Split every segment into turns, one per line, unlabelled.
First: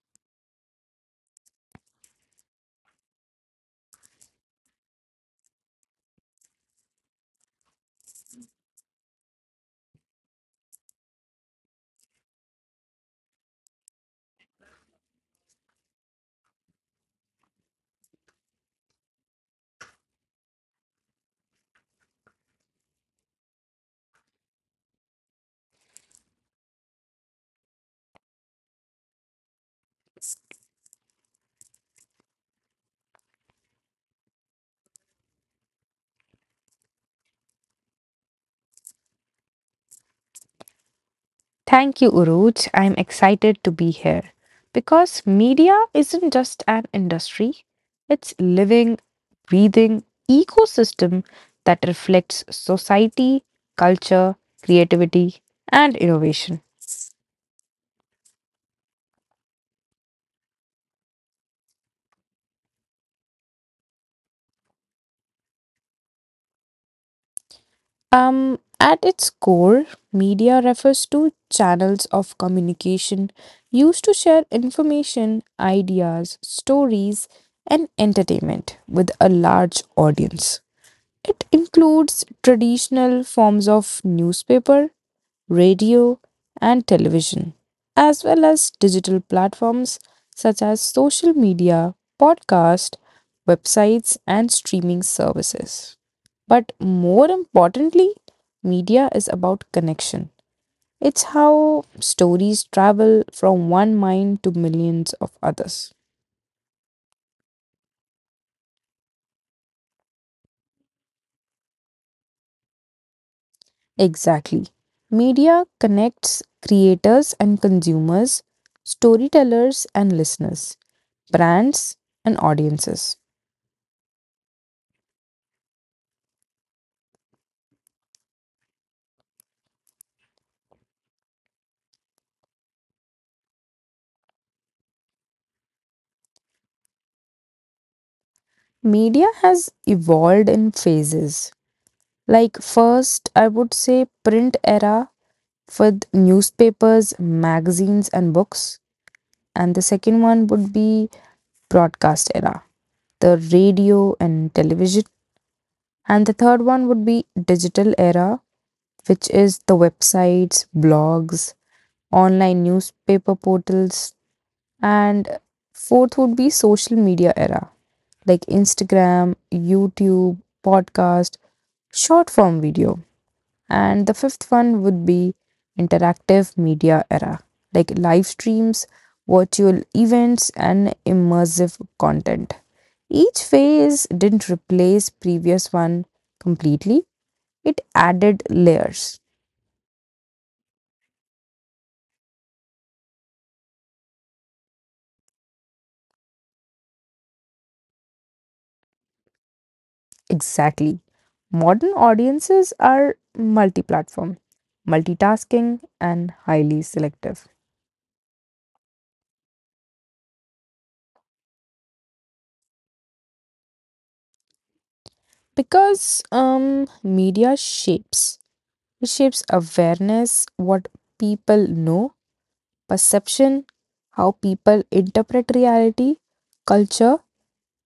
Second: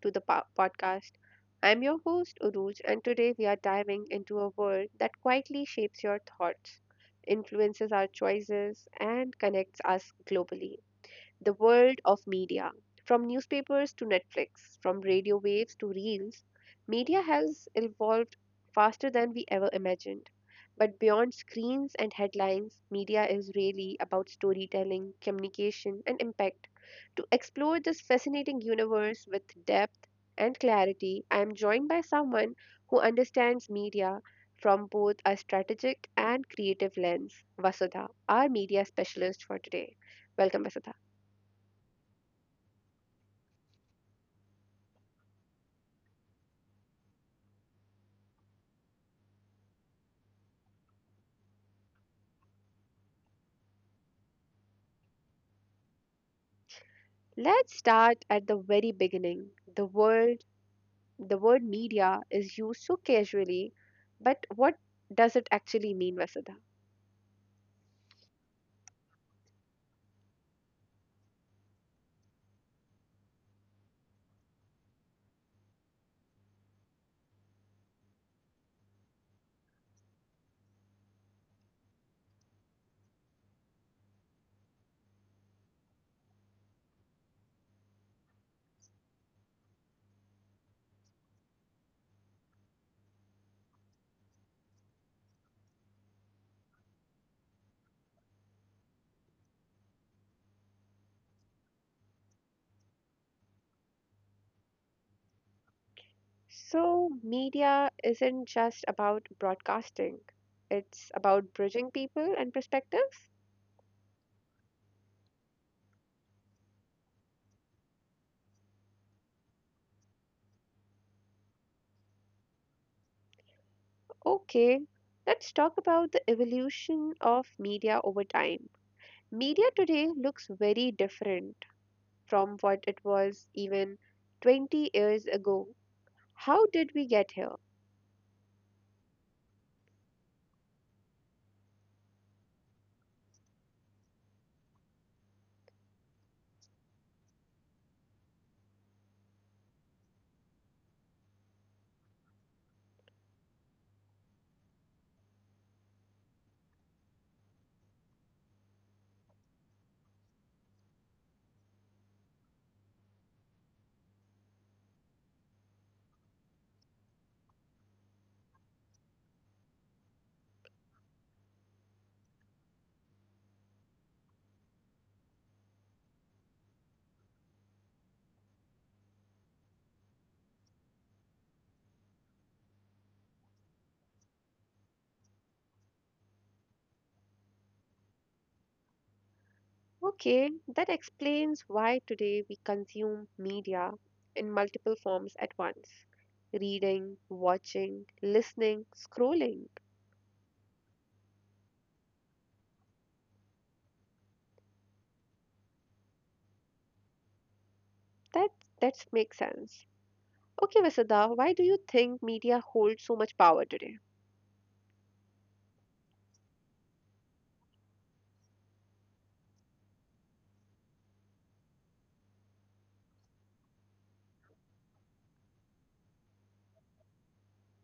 to the podcast. I'm your host, Uruj, and today we are diving into a world that quietly shapes your thoughts, influences our choices, and connects us globally the world of media. From newspapers to Netflix, from radio waves to reels, media has evolved faster than we ever imagined. But beyond screens and headlines, media is really about storytelling, communication, and impact. To explore this fascinating universe with depth and clarity, I am joined by someone who understands media from both a strategic and creative lens, Vasudha, our media specialist for today. Welcome, Vasudha.
Thank you, Uruj. I'm excited to be here because media isn't just an industry, it's living, breathing ecosystem that reflects society, culture, creativity, and innovation.
Let's start at the very beginning. The word the word media is used so casually, but what does it actually mean, Vasudha?
At its core, media refers to channels of communication used to share information, ideas, stories, and entertainment with a large audience. It includes traditional forms of newspaper, radio, and television, as well as digital platforms such as social media, podcast, websites, and streaming services. But more importantly, media is about connection. It's how stories travel from one mind to millions of others.
So, media isn't just about broadcasting. It's about bridging people and perspectives.
Exactly. Media connects creators and consumers, storytellers and listeners, brands and audiences.
Okay, let's talk about the evolution of media over time. Media today looks very different from what it was even 20 years ago. How did we get here?
Media has evolved in phases. Like, first, I would say print era with newspapers, magazines, and books. And the second one would be broadcast era, the radio and television. And the third one would be digital era, which is the websites, blogs, online newspaper portals, and fourth would be social media era like Instagram, YouTube, podcast, short form video. And the fifth one would be interactive media era like live streams, virtual events, and immersive content. Each phase didn't replace previous one completely, it added layers.
Okay, that explains why today we consume media in multiple forms at once. Reading, watching, listening, scrolling.
Exactly. Modern audiences are multi platform, multitasking, and highly selective.
That that makes sense. Okay, Vasudha, why do you think media holds so much power today?
Because media shapes, it shapes awareness, what people know, perception, how people interpret reality, culture,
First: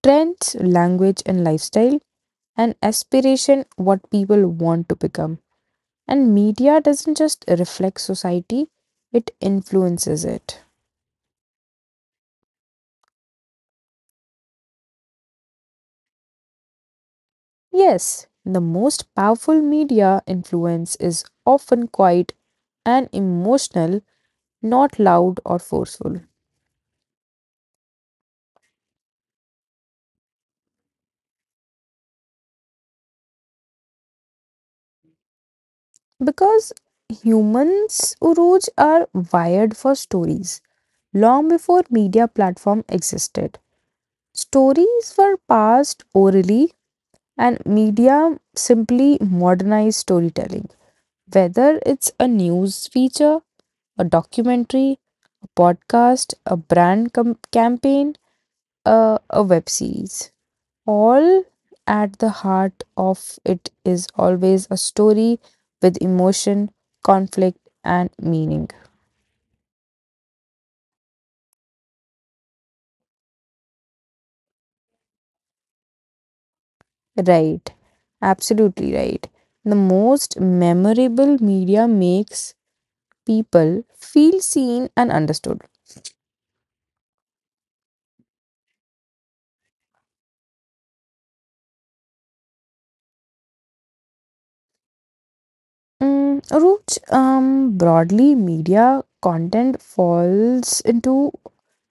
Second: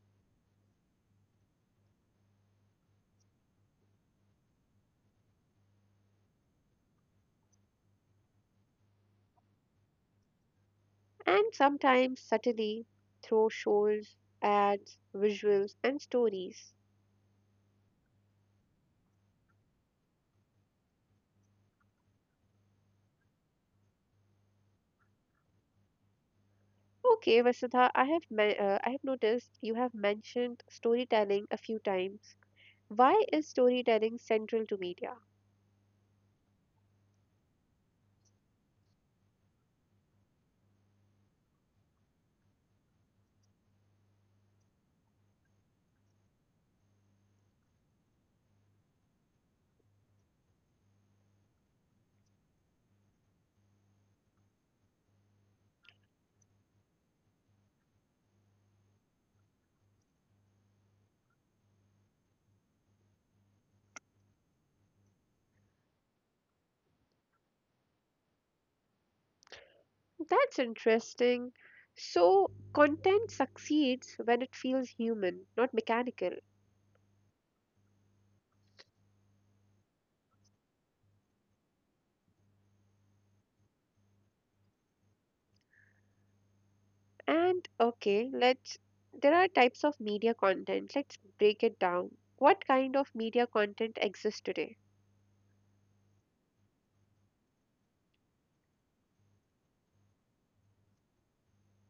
trends, language, and lifestyle, and aspiration, what people want to become. And media doesn't just reflect society, it influences it.
And sometimes subtly through shows, ads, visuals, and stories.
Yes, the most powerful media influence is often quiet and emotional, not loud or forceful.
Okay, Vasudha, I have noticed you have mentioned storytelling a few times. Why is storytelling central to media?
Because humans, Uruj, are wired for stories long before media platform existed. Stories were passed orally and media simply modernized storytelling. Whether it's a news feature, a documentary, a podcast, a campaign, a web series. All at the heart of it is always a story with emotion, conflict, and meaning.
That's interesting. So, content succeeds when it feels human, not mechanical.
Right, absolutely right. The most memorable media makes people feel seen and understood.
And okay, let's There are types of media content. Let's break it down. What kind of media content exists today?
Mm, Root, broadly, media content falls into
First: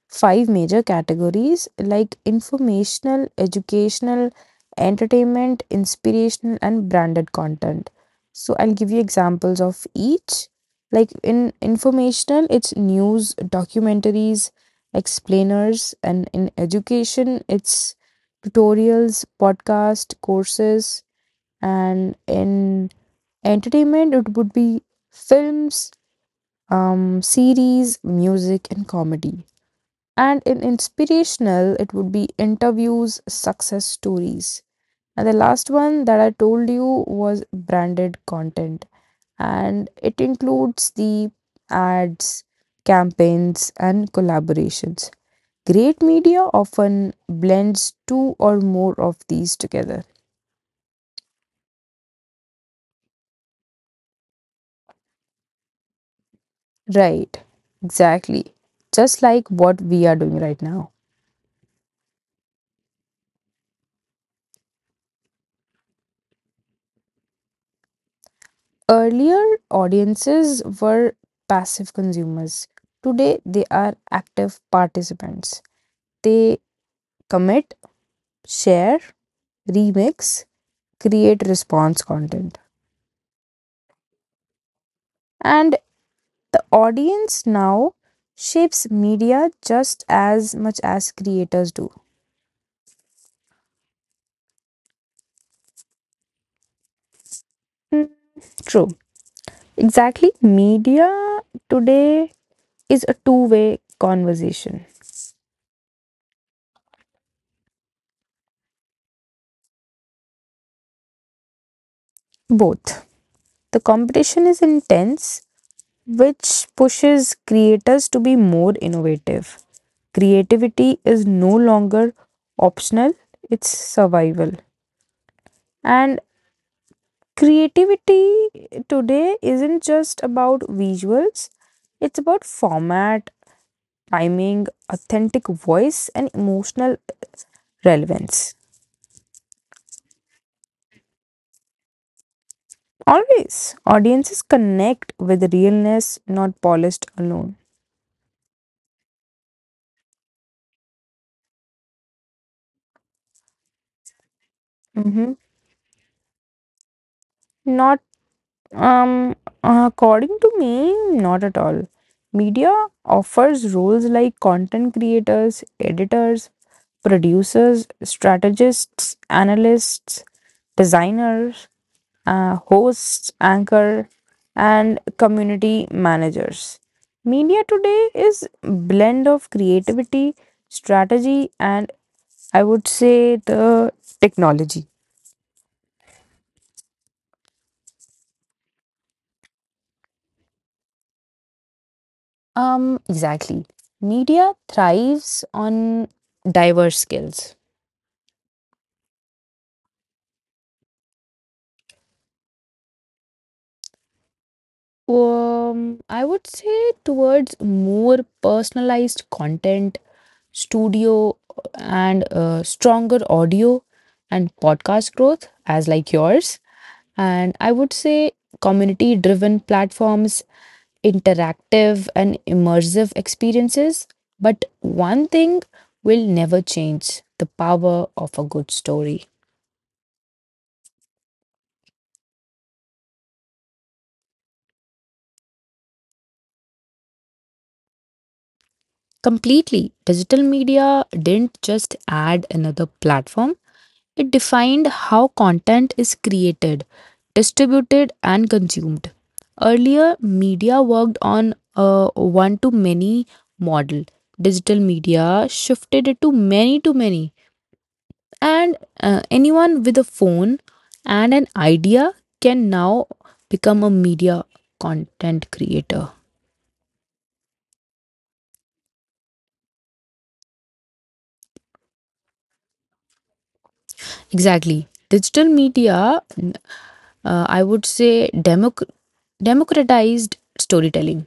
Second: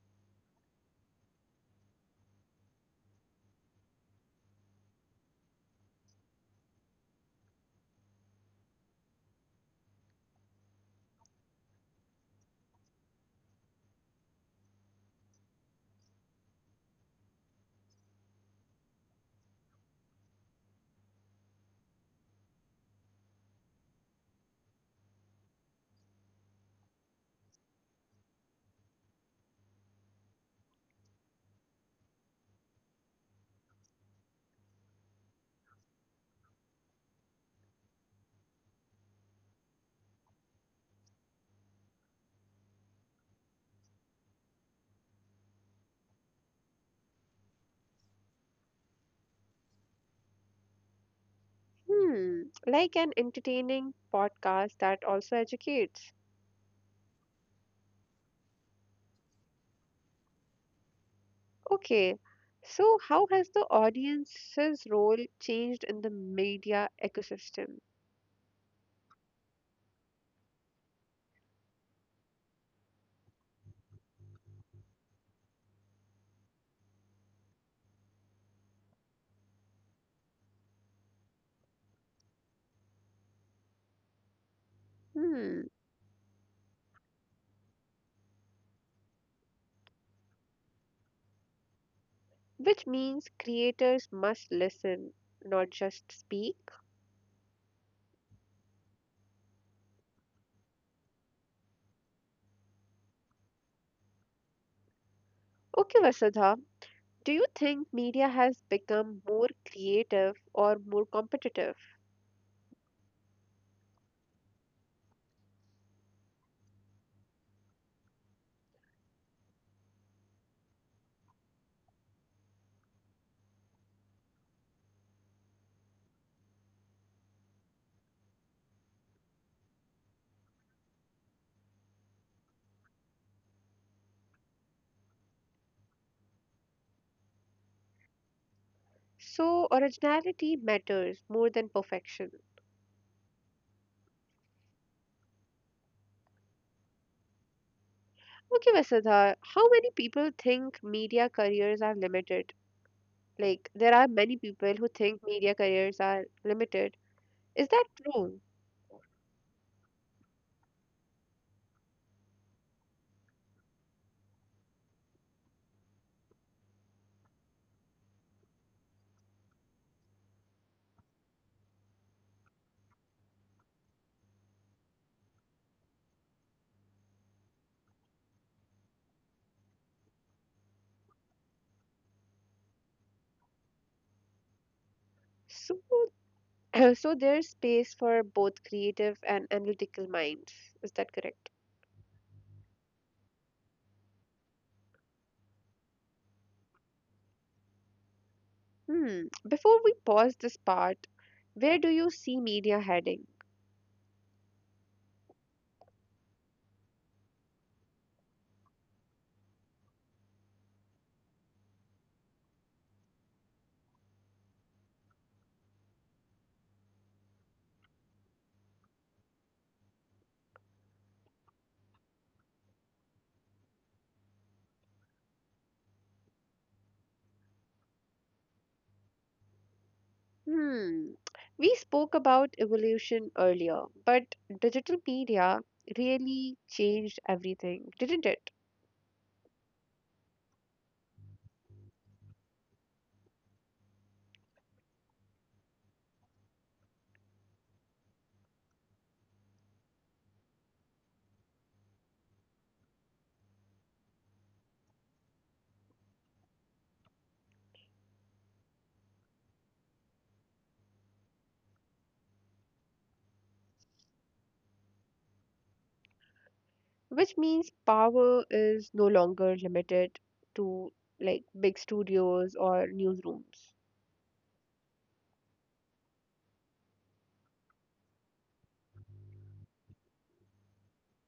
five major categories like informational, educational, entertainment, inspirational, and branded content. So I'll give you examples of each. Like in informational, it's news, documentaries, explainers, and in education, it's tutorials, podcast, courses, and in entertainment, it would be films, series, music, and comedy. And in inspirational, it would be interviews, success stories. And the last one that I told you was branded content. And it includes the ads, campaigns, and collaborations. Great media often blends two or more of these together.
Hmm, like an entertaining podcast that also educates.
Right, exactly. Just like what we are doing right now.
Okay. So, how has the audience's role changed in the media ecosystem?
Earlier, audiences were passive consumers. Today, they are active participants. They commit, share, remix, create response content.
Hmm.
And the audience now shapes media just as much as creators do.
Which means creators must listen, not just speak.
Mm, true. Exactly. Media today is a two-way conversation.
Okay, Vasudha, do you think media has become more creative or more competitive?
Both. The competition is intense, which pushes creators to be more innovative. Creativity is no longer optional, it's survival. And creativity today isn't just about visuals, it's about format, timing, authentic voice, and emotional relevance.
So, originality matters more than perfection.
Always, audiences connect with realness, not polished alone.
Okay, Vasudha, how many people think media careers are limited? Like, there are many people who think
Mhm.
media careers are limited. Is that
Not
true?
Um, according to me, not at all. Media offers roles like content creators, editors, producers, strategists, analysts, designers, hosts, anchor, and community managers. Media today is blend of creativity, strategy, and I would say the technology.
So, so there's space for both creative and analytical minds. Is that correct?
Exactly. Media thrives on diverse skills.
Hmm. Before we pause this part, where do you see media heading?
I would say towards more personalized content, studio, and stronger audio and podcast growth, as like yours. And I would say community driven platforms, interactive and immersive experiences. But one thing will never change the power of a good story.
Hmm. We spoke about evolution earlier, but digital media really changed everything, didn't it?
Completely. Digital media didn't just add another platform, it defined how content is created, distributed, and consumed. Earlier, media worked on a one to many model. Digital media shifted it to many, and anyone with a phone and an idea can now become a media content creator.
Which means power is no longer limited to like big studios or newsrooms.
Exactly. Digital media I would say democratized storytelling.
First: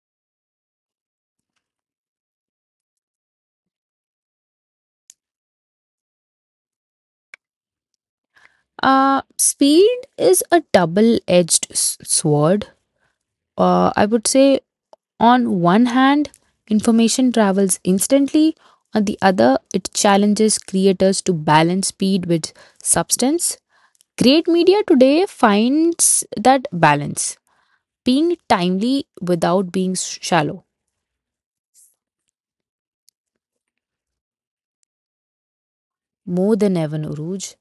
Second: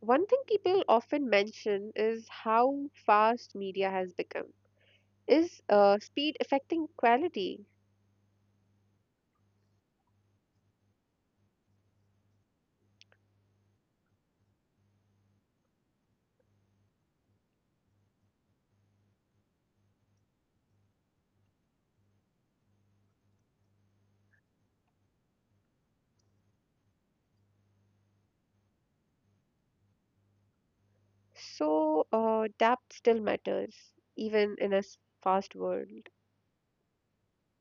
One thing people often mention is how fast media has become. Is speed affecting quality?
Speed is a double edged sword. I would say, on one hand, information travels instantly, on the other, it challenges creators to balance speed with substance. Great media today finds that balance, being timely without being shallow,
So, depth still matters, even in a fast world.
more than ever, Uruj.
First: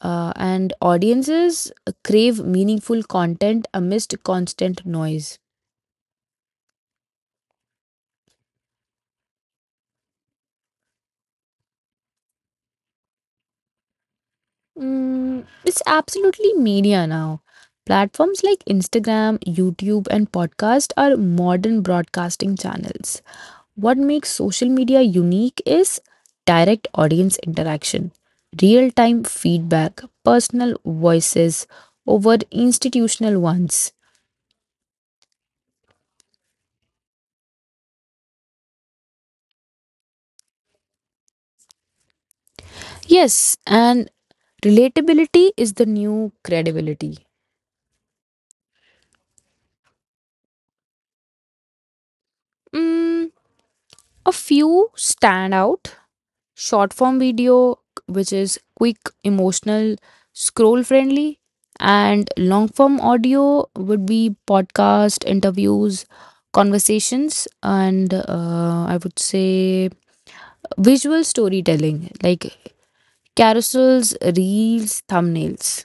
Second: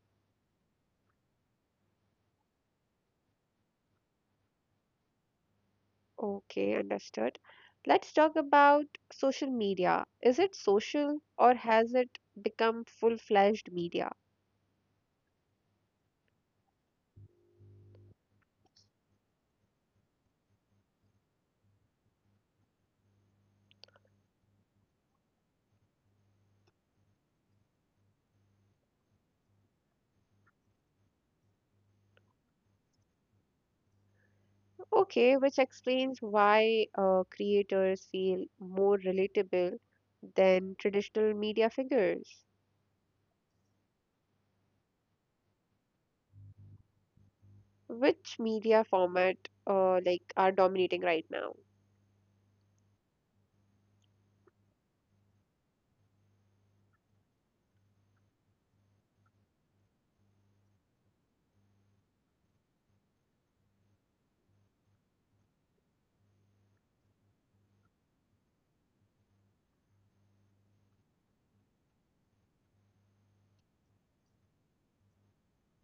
And audiences crave meaningful content amidst constant noise.
Okay, understood. Let's talk about social media. Is it social or has it become full-fledged media?
Mm, it's absolutely media now. Platforms like Instagram, YouTube, and podcast are modern broadcasting channels. What makes social media unique is direct audience interaction, real time feedback, personal voices over institutional ones.
Okay, which explains why creators feel more relatable than traditional media figures.
Yes, and relatability is the new credibility.
Which media format are dominating right now?
Mm, a few standout short form video, which is quick, emotional, scroll friendly, and long form audio would be podcast, interviews, conversations, and I would say visual storytelling like carousels, reels, thumbnails.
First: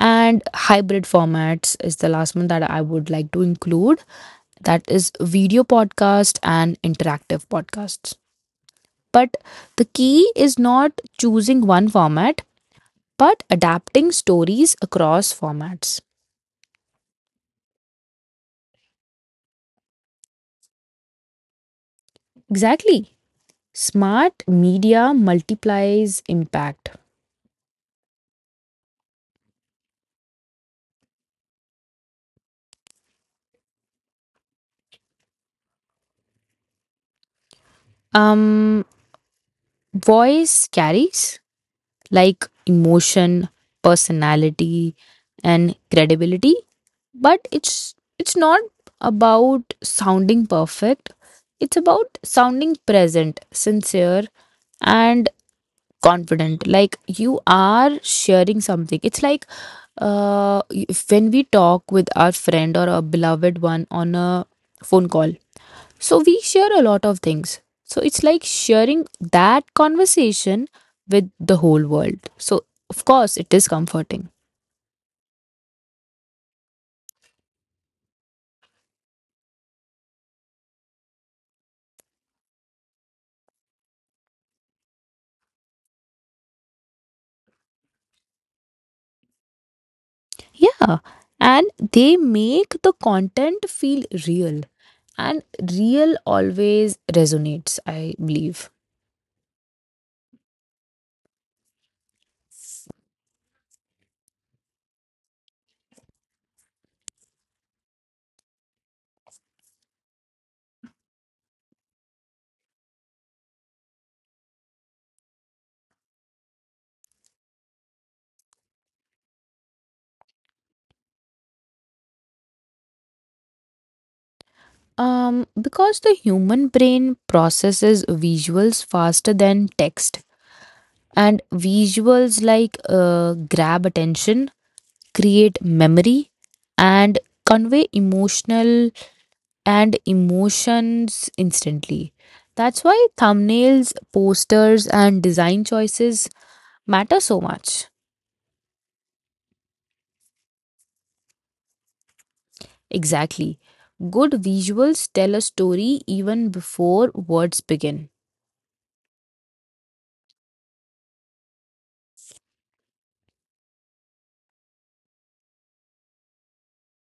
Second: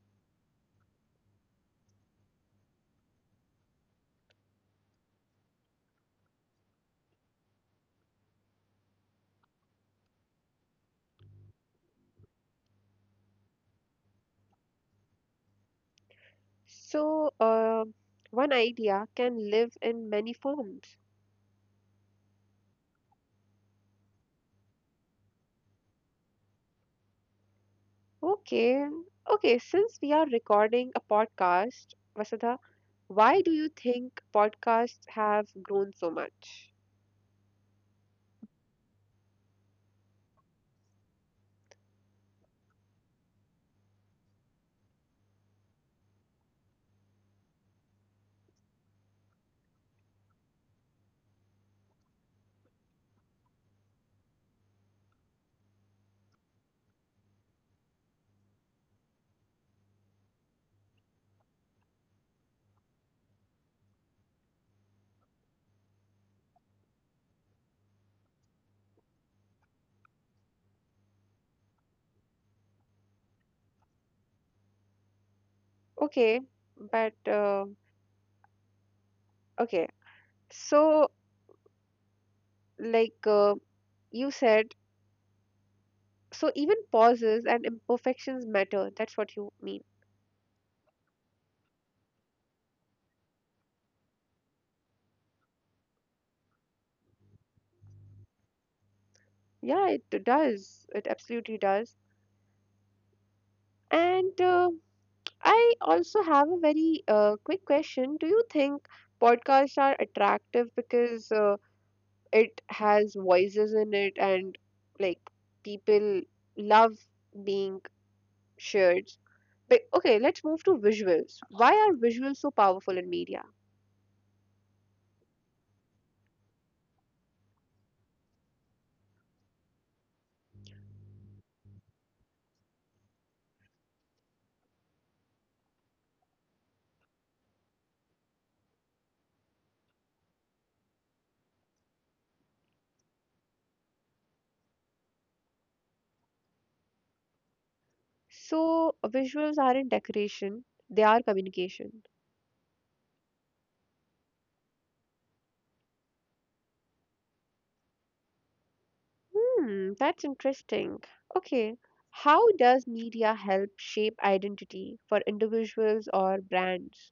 And hybrid formats is the last one that I would like to include. That is video podcast and interactive podcasts. But the key is not choosing one format, but adapting stories across formats.
So, one idea can live in many forms.
Exactly. Smart media multiplies impact.
Okay. Okay, since we are recording a podcast, Vasudha, why do you think podcasts have grown so much?
Um, Voice carries like emotion, personality, and credibility, but it's not about sounding perfect. It's about sounding present, sincere, and confident like you are sharing something. It's like when we talk with our friend or a beloved one on a phone call, so we share a lot of things, so it's like sharing that conversation with the whole world. So of course it is comforting.
Okay, but okay. So, like you said, so even pauses and imperfections matter. That's what you mean.
Yeah, and they make the content feel real, and real always resonates, I believe.
Yeah, it does. It absolutely does. And I also have a very quick question. Do you think podcasts are attractive because it has voices in it and like people love being shared. But okay, let's move to visuals. Why are visuals so powerful in media?
Because the human brain processes visuals faster than text, and visuals like grab attention, create memory, and convey emotional and emotions instantly. That's why thumbnails, posters, and design choices matter so much.
So visuals aren't decoration, they are communication.
Exactly. Good visuals tell a story even before words begin.
Hmm, that's interesting. Okay. How does media help shape identity for individuals or brands?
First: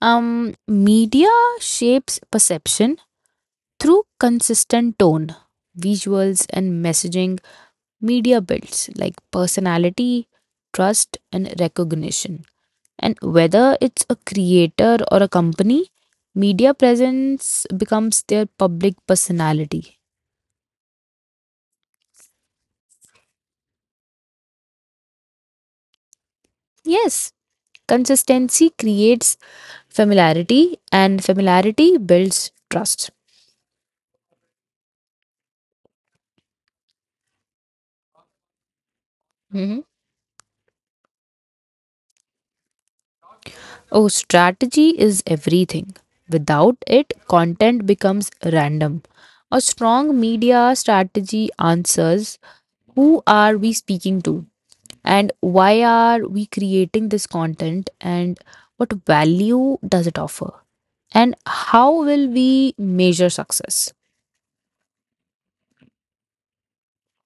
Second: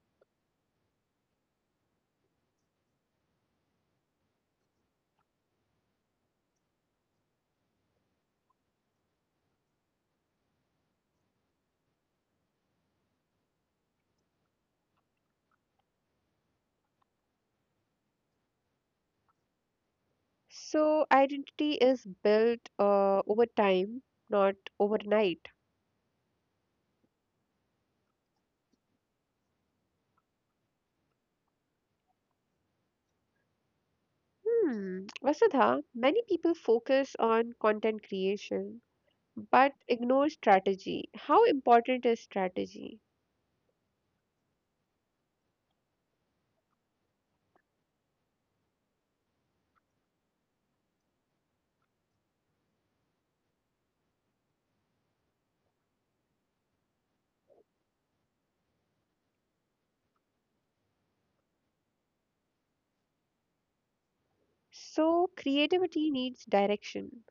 Media shapes perception through consistent tone, visuals, and messaging. Media builds like personality, trust, and recognition. And whether it's a creator or a company, media presence becomes their public personality.
So, identity is built over time, not overnight.
Yes, consistency creates familiarity, and familiarity builds trust.
Hmm, Vasudha, many people focus on content creation but
Mhm.
ignore strategy. How important is strategy?
Oh, strategy is everything. Without it, content becomes random. A strong media strategy answers who are we speaking to, and why are we creating this content, and what value does it offer, and how will we measure success?
So, creativity needs direction.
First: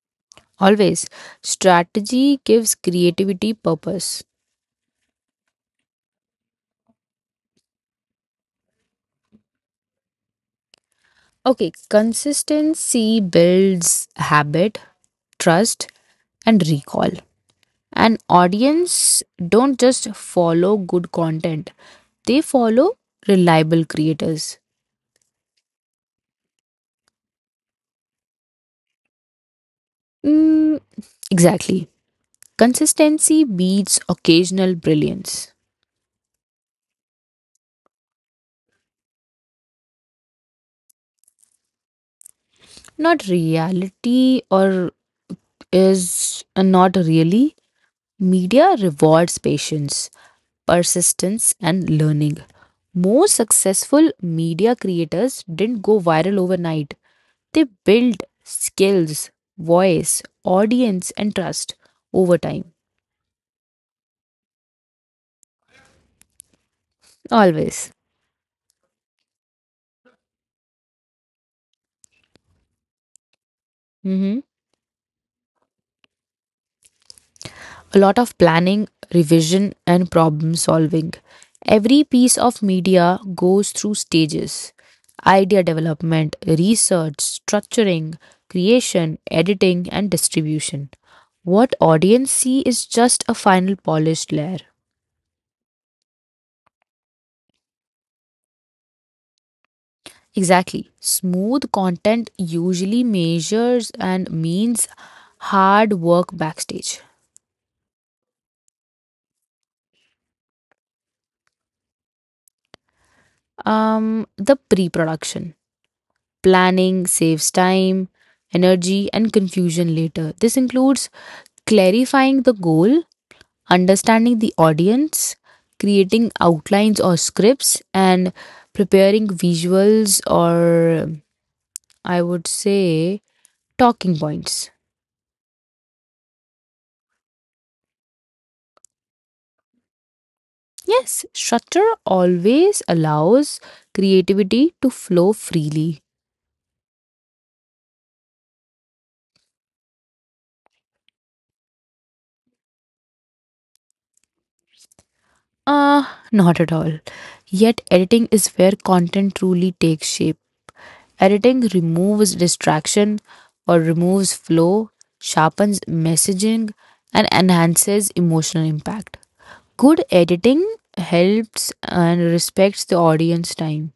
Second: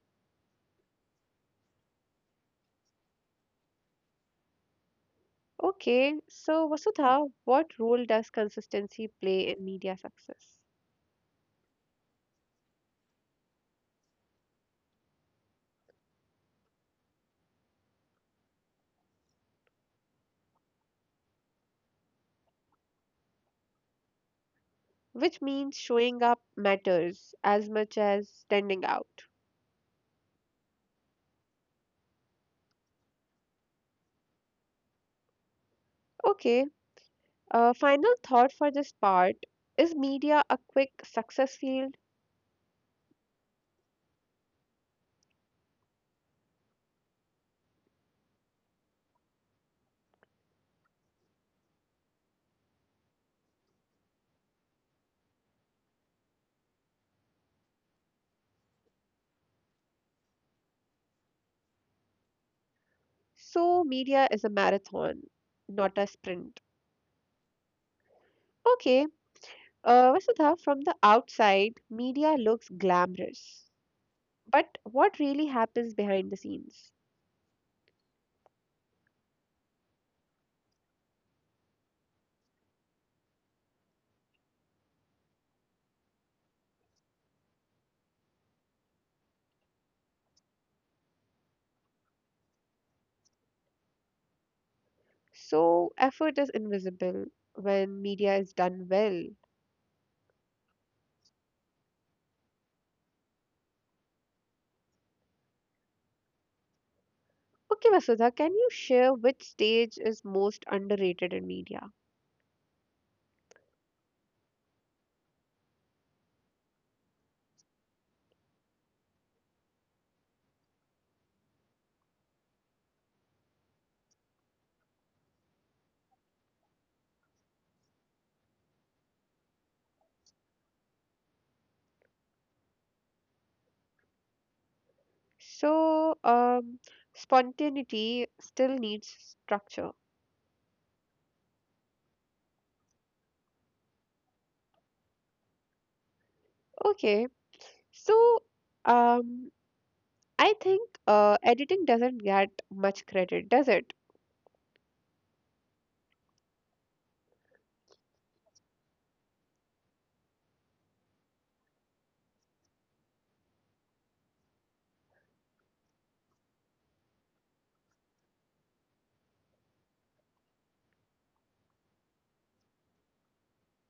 Always, strategy gives creativity purpose.
Okay, so Vasudha, what role does consistency play in media success?
Okay, consistency builds habit, trust, and recall. An audience don't just follow good content, they follow reliable creators.
Which means showing up matters as much as standing out.
Mm, exactly, consistency beats occasional brilliance.
Okay, final thought for this part is media a quick success field?
Not reality, or is, not really. Media rewards patience, persistence, and learning. Most successful media creators didn't go viral overnight, they built skills, voice, audience, and trust over time.
So, media is a marathon, not a sprint.
Always.
Okay, Vasudha, from the outside, media looks glamorous.
Mm-hmm.
But what really happens behind the scenes?
A lot of planning, revision, and problem solving. Every piece of media goes through stages: idea development, research, structuring, creation, editing, and distribution. What audience see is just a final polished layer.
So, effort is invisible when media is done well.
Exactly. Smooth content usually measures and means hard work backstage.
Okay, Vasudha, can you share which stage is most underrated in media?
The pre production. Planning saves time, energy, and confusion later. This includes clarifying the goal, understanding the audience, creating outlines or scripts, and preparing visuals or, I would say, talking points.
So, spontaneity still needs structure.
Yes, structure always allows creativity to flow freely.
Okay, so um, I think editing doesn't get much credit, does it?
Uh, Not at all. Yet, editing is where content truly takes shape. Editing removes distraction or removes flow, sharpens messaging, and enhances emotional impact. Good editing helps and respects the audience time.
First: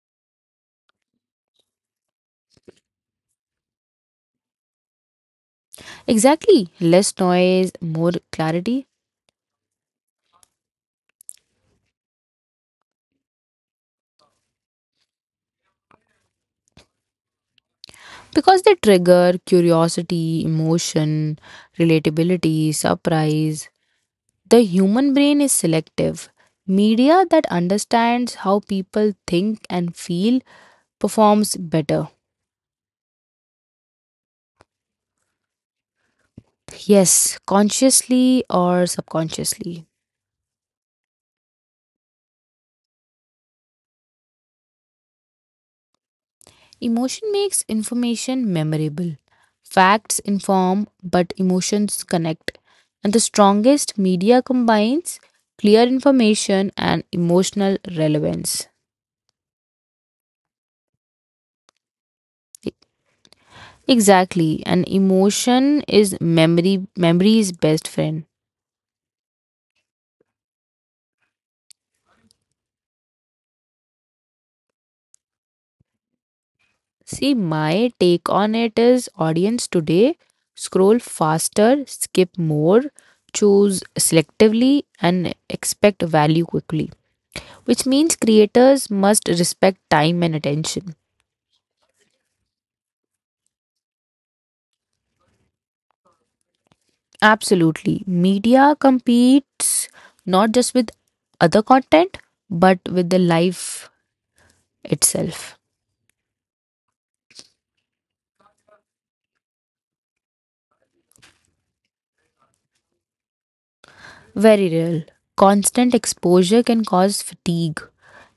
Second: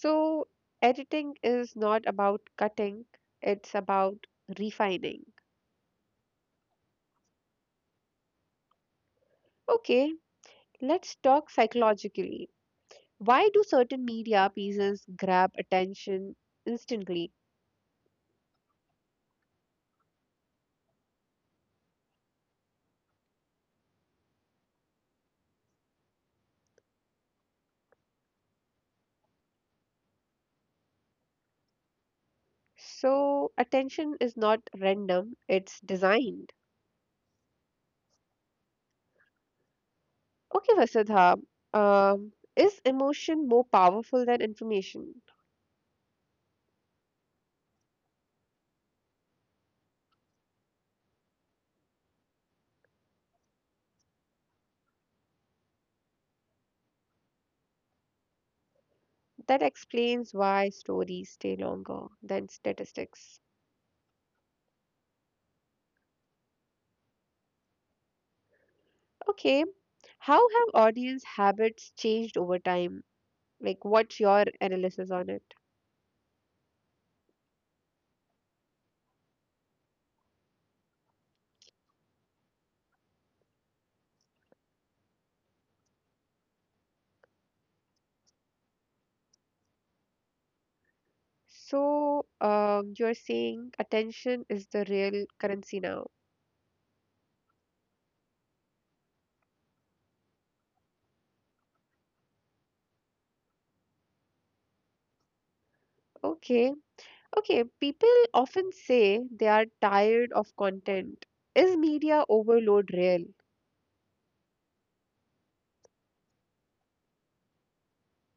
So, editing is not about cutting, it's about refining.
Exactly, less noise, more clarity.
Okay, let's talk psychologically. Why do certain media pieces grab attention instantly?
Because they trigger curiosity, emotion, relatability, surprise. The human brain is selective. Media that understands how people think and feel performs better.
So, attention is not random, it's designed.
Yes, consciously or subconsciously.
Okay, Vasudha, is emotion more powerful than information?
Emotion makes information memorable. Facts inform, but emotions connect. And the strongest media combines clear information and emotional relevance.
That explains why stories stay longer than statistics.
Exactly. An emotion is memory memory's best friend.
Okay, how have audience habits changed over time? Like, what's your analysis on it?
See, my take on it is audience today scroll faster, skip more, choose selectively, and expect value quickly, which means creators must respect time and attention.
So, you're saying attention is the real currency now.
Absolutely. Media competes not just with other content, but with the life itself.
Okay. Okay. People often say they are tired of content. Is media overload real?
Very real. Constant exposure can cause fatigue.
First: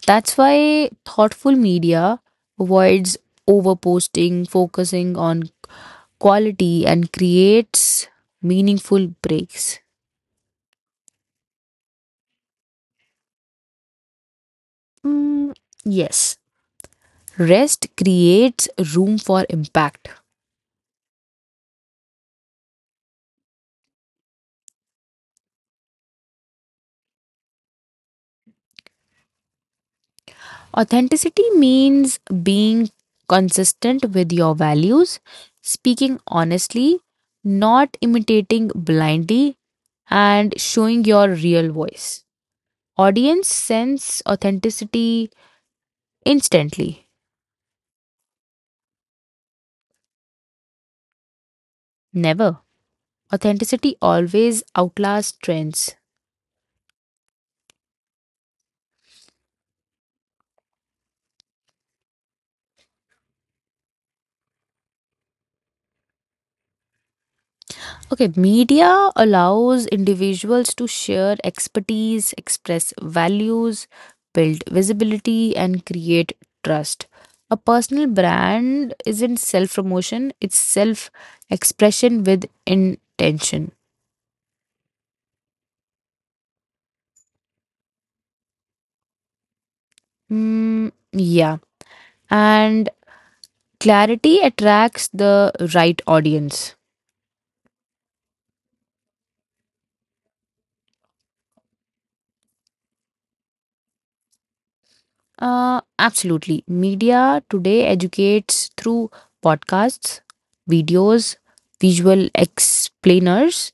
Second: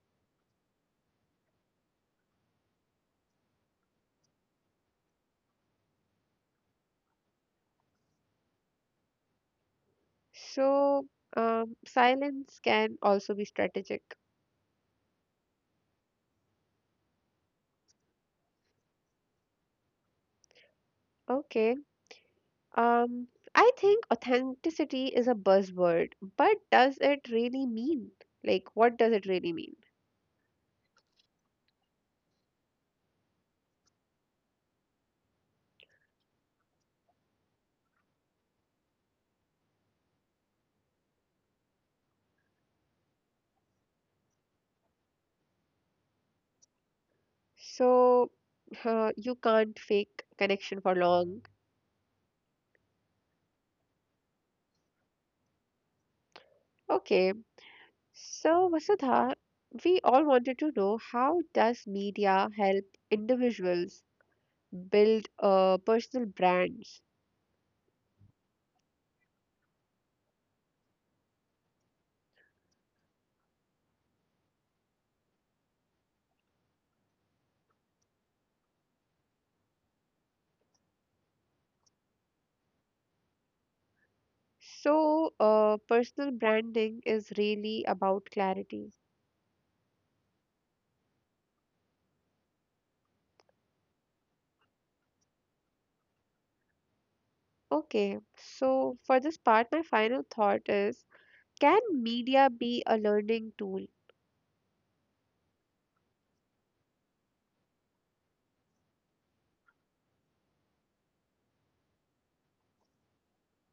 That's why thoughtful media avoids overposting, focusing on quality, and creates meaningful breaks.
So, silence can also be strategic.
Mm, yes, rest creates room for impact.
Okay. Um, I think authenticity is a buzzword, but does it really mean? Like, what does it really mean?
Authenticity means being consistent with your values, speaking honestly, not imitating blindly, and showing your real voice. Audience sense authenticity instantly.
So, you can't fake connection for long.
Never. Authenticity always outlasts trends.
Okay. So, Vasudha, we all wanted to know how does media help individuals build personal brands?
Okay, media allows individuals to share expertise, express values, build visibility, and create trust. A personal brand isn't self promotion, it's self expression with intention.
So, personal branding is really about clarity.
Hmm, yeah. And clarity attracts the right audience.
Okay. So, for this part, my final thought is, can media be a learning tool?
Absolutely. Media today educates through podcasts, videos, visual explainers,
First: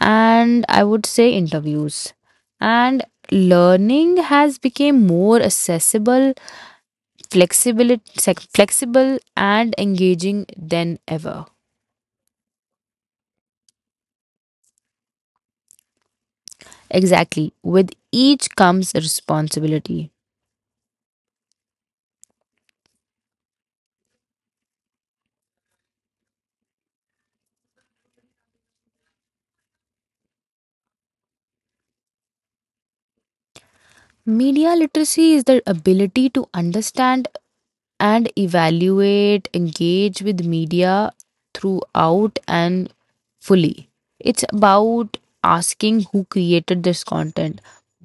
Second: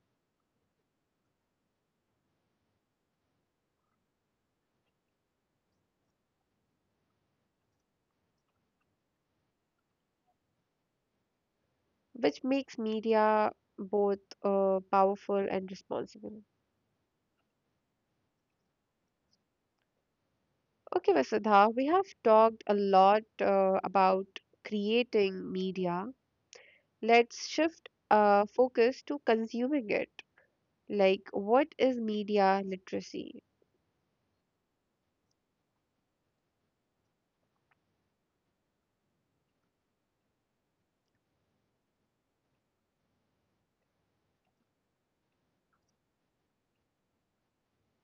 and I would say interviews. And learning has become more accessible, flexible and engaging than ever.
Which makes media both powerful and responsible.
Exactly. With each comes responsibility.
Okay, Vasudha, we have talked a lot about creating media. Let's shift focus to consuming it. Like, what is media literacy?
Media literacy is the ability to understand and evaluate, engage with media throughout and fully. It's about asking who created this content,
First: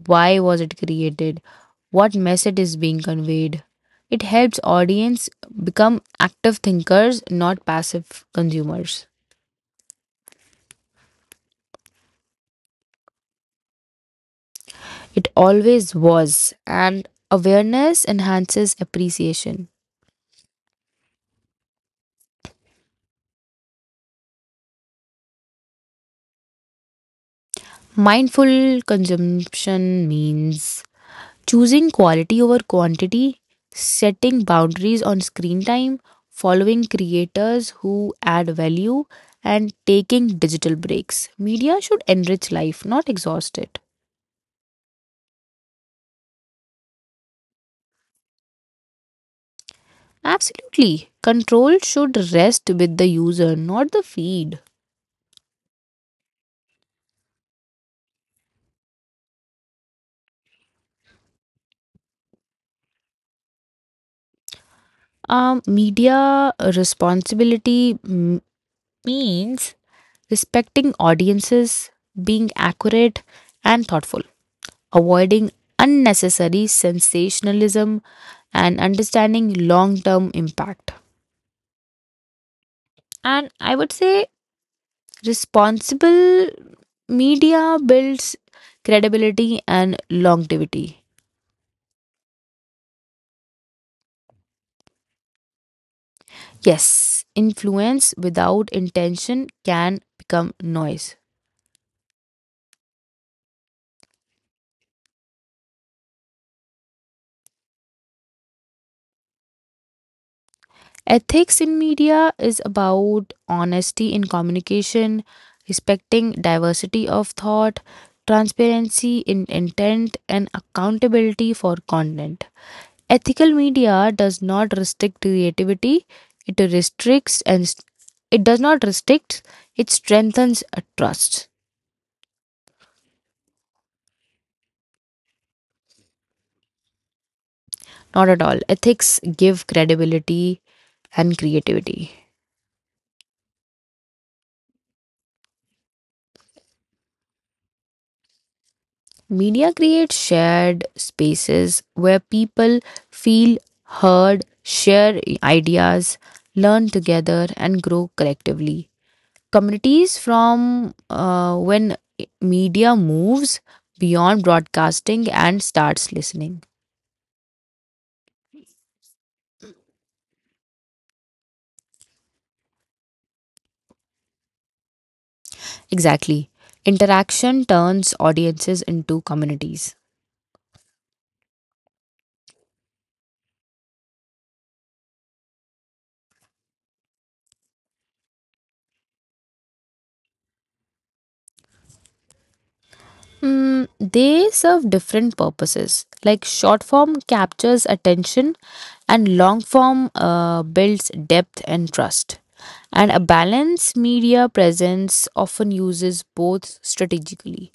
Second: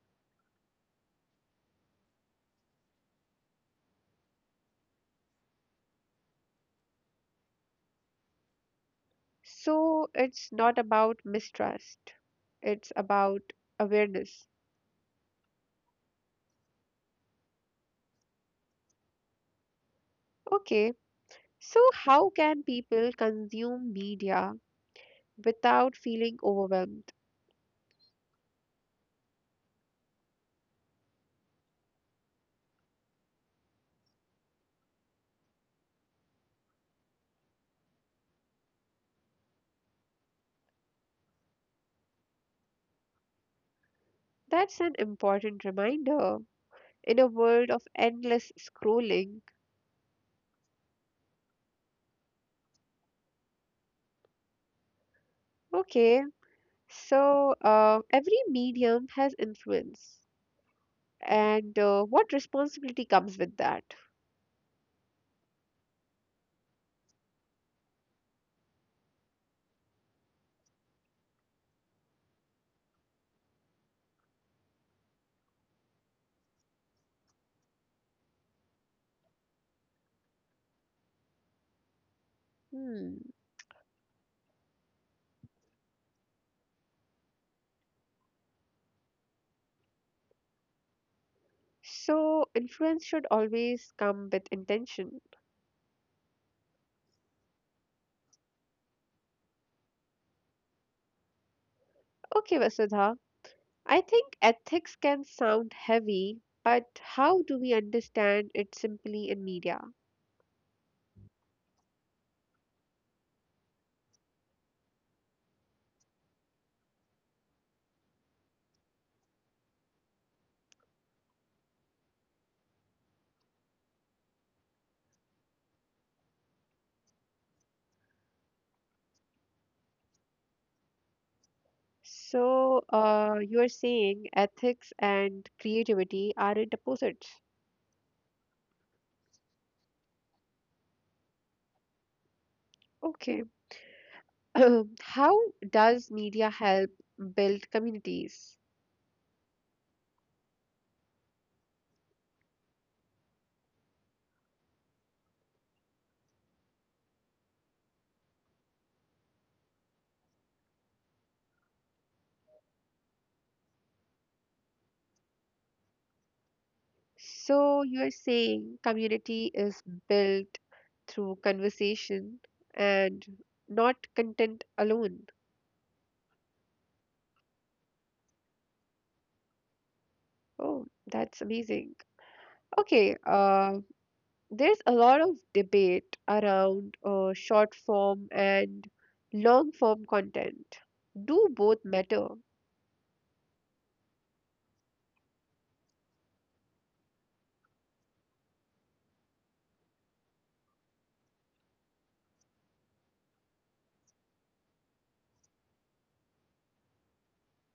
why was it created, what message is being conveyed. It helps audience become active thinkers, not passive consumers.
So, it's not about mistrust, it's about awareness.
It always was, and awareness enhances appreciation.
Okay, so how can people consume media without feeling overwhelmed?
Mindful consumption means choosing quality over quantity, setting boundaries on screen time, following creators who add value, and taking digital breaks. Media should enrich life, not exhaust it.
That's an important reminder in a world of endless scrolling.
Absolutely. Control should rest with the user, not the feed.
Okay, so every medium has influence, and what responsibility comes with that?
Media responsibility means respecting audiences, being accurate and thoughtful, avoiding unnecessary sensationalism, and understanding long term impact.
Hmm.
And I would say responsible media builds credibility and longevity.
So influence should always come with intention.
Yes, influence without intention can become noise.
Okay, Vasudha, I think ethics can sound heavy, but how do we understand it simply in media?
Ethics in media is about honesty in communication, respecting diversity of thought, transparency in intent, and accountability for content. Ethical media does not restrict creativity, it it does not restrict, it strengthens a trust.
So you are saying ethics and creativity aren't opposites.
Not at all. Ethics give credibility and creativity.
Okay. How does media help build communities?
Media creates shared spaces where people feel heard, share ideas, learn together, and grow collectively. Communities from when media moves beyond broadcasting and starts listening.
So you are saying community is built through conversation and not content alone.
Exactly. Interaction turns audiences into communities.
Oh, that's amazing. Okay, there's a lot of debate around short form and long form content. Do both matter?
Mm, they serve different purposes. Like short form captures attention, and long form builds depth and trust. And a balanced media presence often uses both strategically.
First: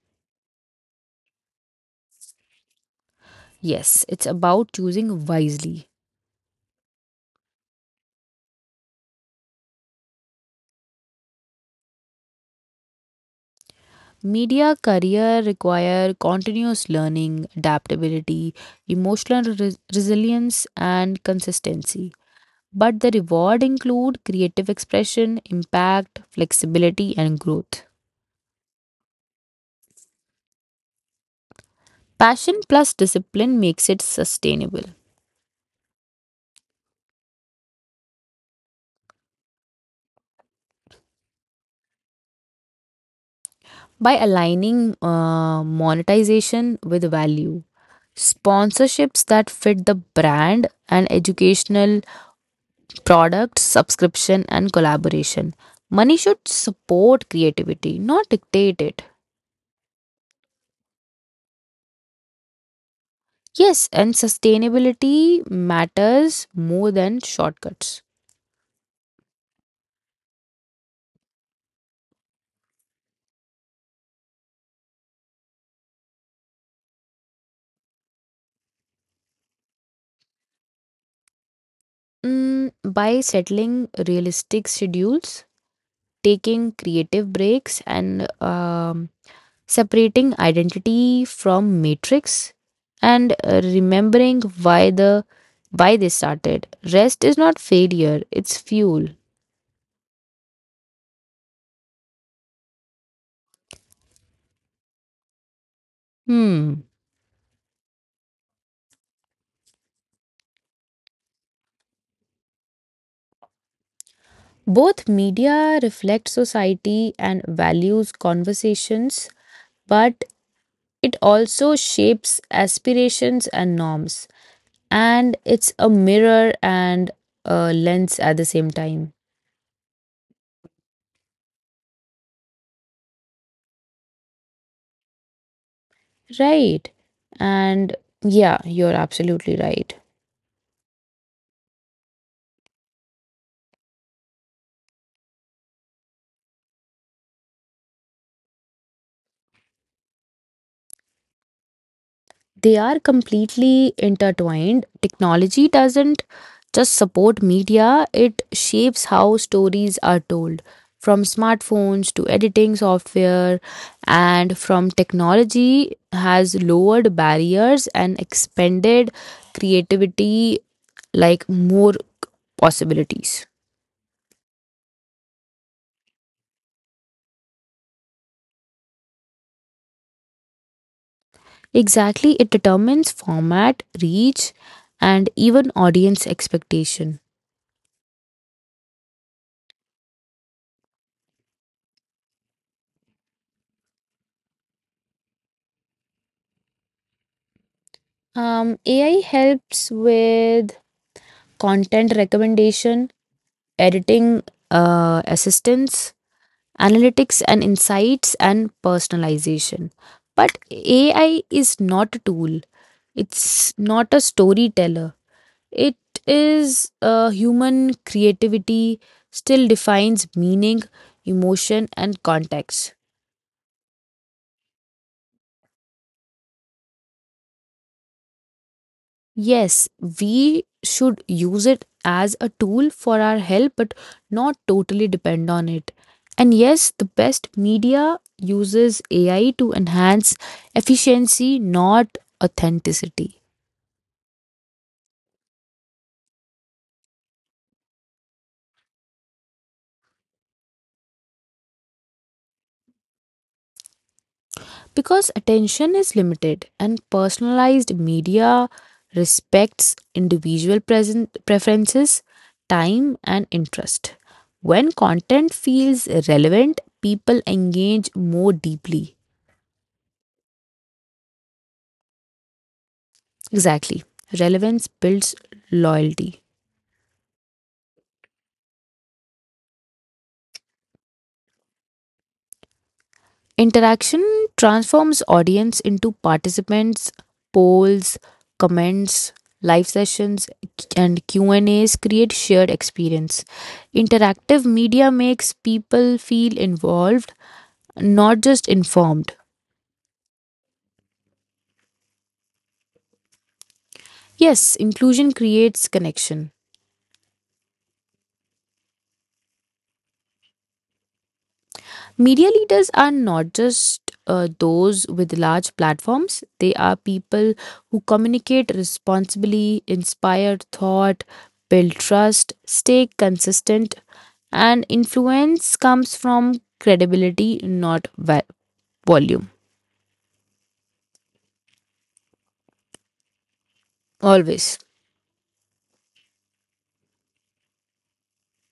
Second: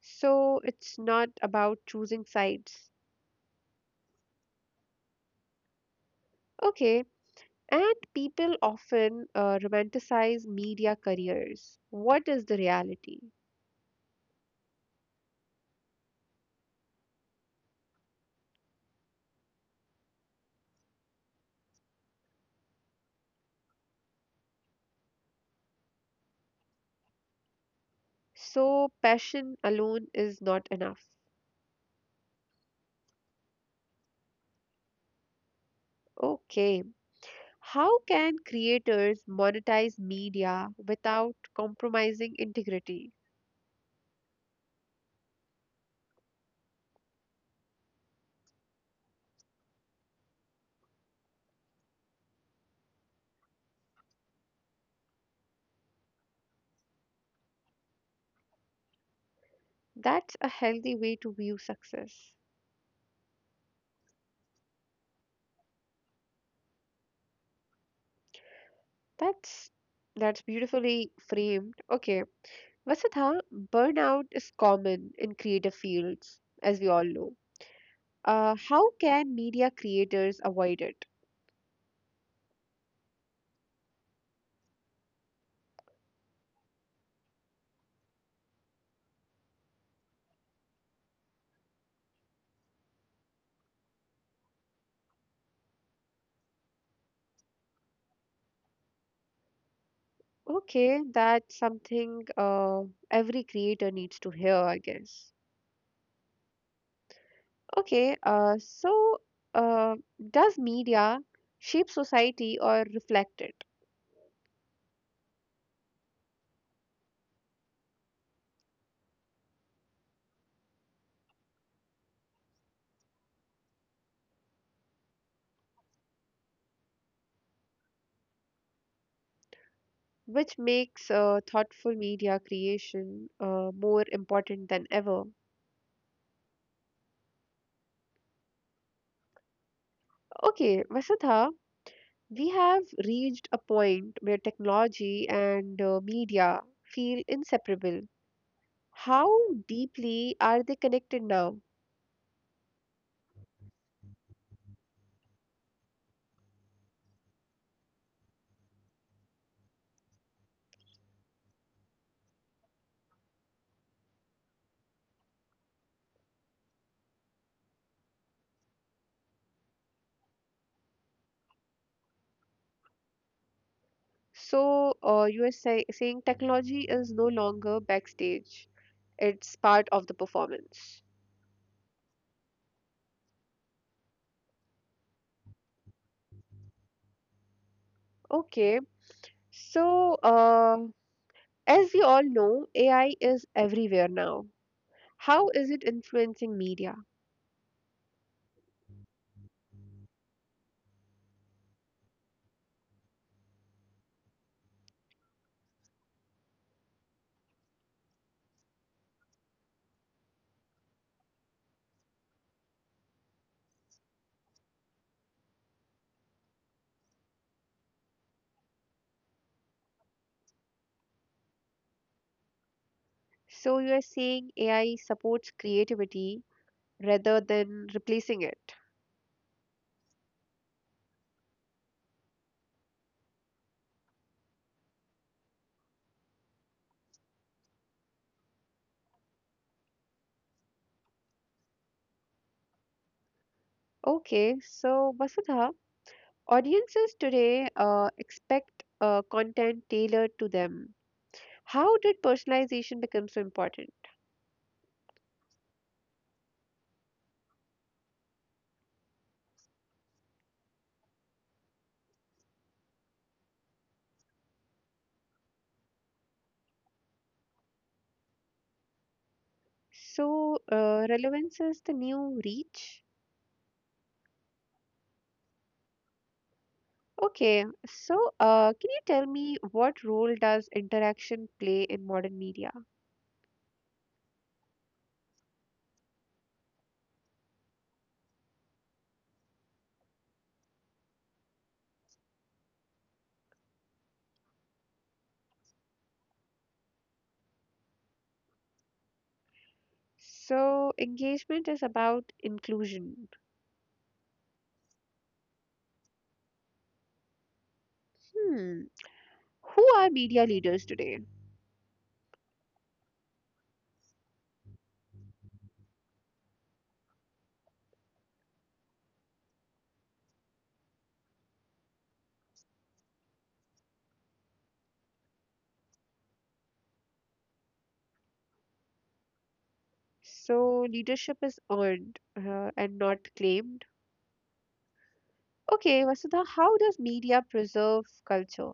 So it's not about choosing sides.
Yes, it's about choosing wisely.
Okay, and people often romanticize media careers. What is the reality?
Media career require continuous learning, adaptability, emotional resilience, and consistency. But the reward include creative expression, impact, flexibility and growth.
So, passion alone is not enough.
Passion plus discipline makes it sustainable
Okay, how can creators monetize media without compromising integrity?
by aligning monetization with value. Sponsorships that fit the brand and educational products, subscription, and collaboration. Money should support creativity, not dictate it.
That's a healthy way to view success.
Yes, and sustainability matters more than shortcuts.
That's that's beautifully framed. Okay, Vasudha, burnout is common in creative fields, as we all know. How can media creators avoid it?
Mm, by settling realistic schedules, taking creative breaks, and um, separating identity from matrix, and remembering why the why they started. Rest is not failure; it's fuel.
Okay, that's something every creator needs to hear, I guess.
Hmm.
Okay, uh, does media shape society or reflect it,
Both media reflect society and values conversations, but it also shapes aspirations and norms. And it's a mirror and a lens at the same time.
which makes thoughtful media creation more important than ever?
Right. And yeah, you're absolutely right.
Okay, Vasudha, we have reached a point where technology and media feel inseparable. How deeply are they connected now?
They are completely intertwined. Technology doesn't just support media, it shapes how stories are told. From smartphones to editing software, and from technology has lowered barriers and expanded creativity like more possibilities.
So, saying technology is no longer backstage, it's part of the performance.
Exactly, it determines format, reach, and even audience expectation.
Okay, so as we all know, AI is everywhere now. How is it influencing media?
AI helps with content recommendation, editing assistance, analytics and insights, and personalization. But AI is not a tool, it's not a storyteller. It is human creativity, still defines meaning, emotion, and context.
So, you are saying AI supports creativity rather than replacing it.
Yes, we should use it as a tool for our help, but not totally depend on it. And yes, the best media uses AI to enhance efficiency, not authenticity.
Okay, so Vasudha, audiences today expect content tailored to them. How did personalization become so important?
Because attention is limited, and personalized media respects individual present preferences, time, and interest. When content feels relevant, people engage more deeply.
So, relevance is the new reach.
Exactly. Relevance builds loyalty.
Okay, so can you tell me what role does interaction play in modern media?
Interaction transforms audience into participants, polls, comments, live sessions and Q&As create shared experience. Interactive media makes people feel involved, not just informed.
So, engagement is about inclusion.
Yes, inclusion creates connection.
Hmm, who are media leaders today?
Media leaders are not just those with large platforms, they are people who communicate responsibly, inspire thought, build trust, stay consistent, and influence comes from credibility, not va- volume.
So, leadership is earned and not claimed.
Always.
Okay, Vasudha, how does media preserve culture?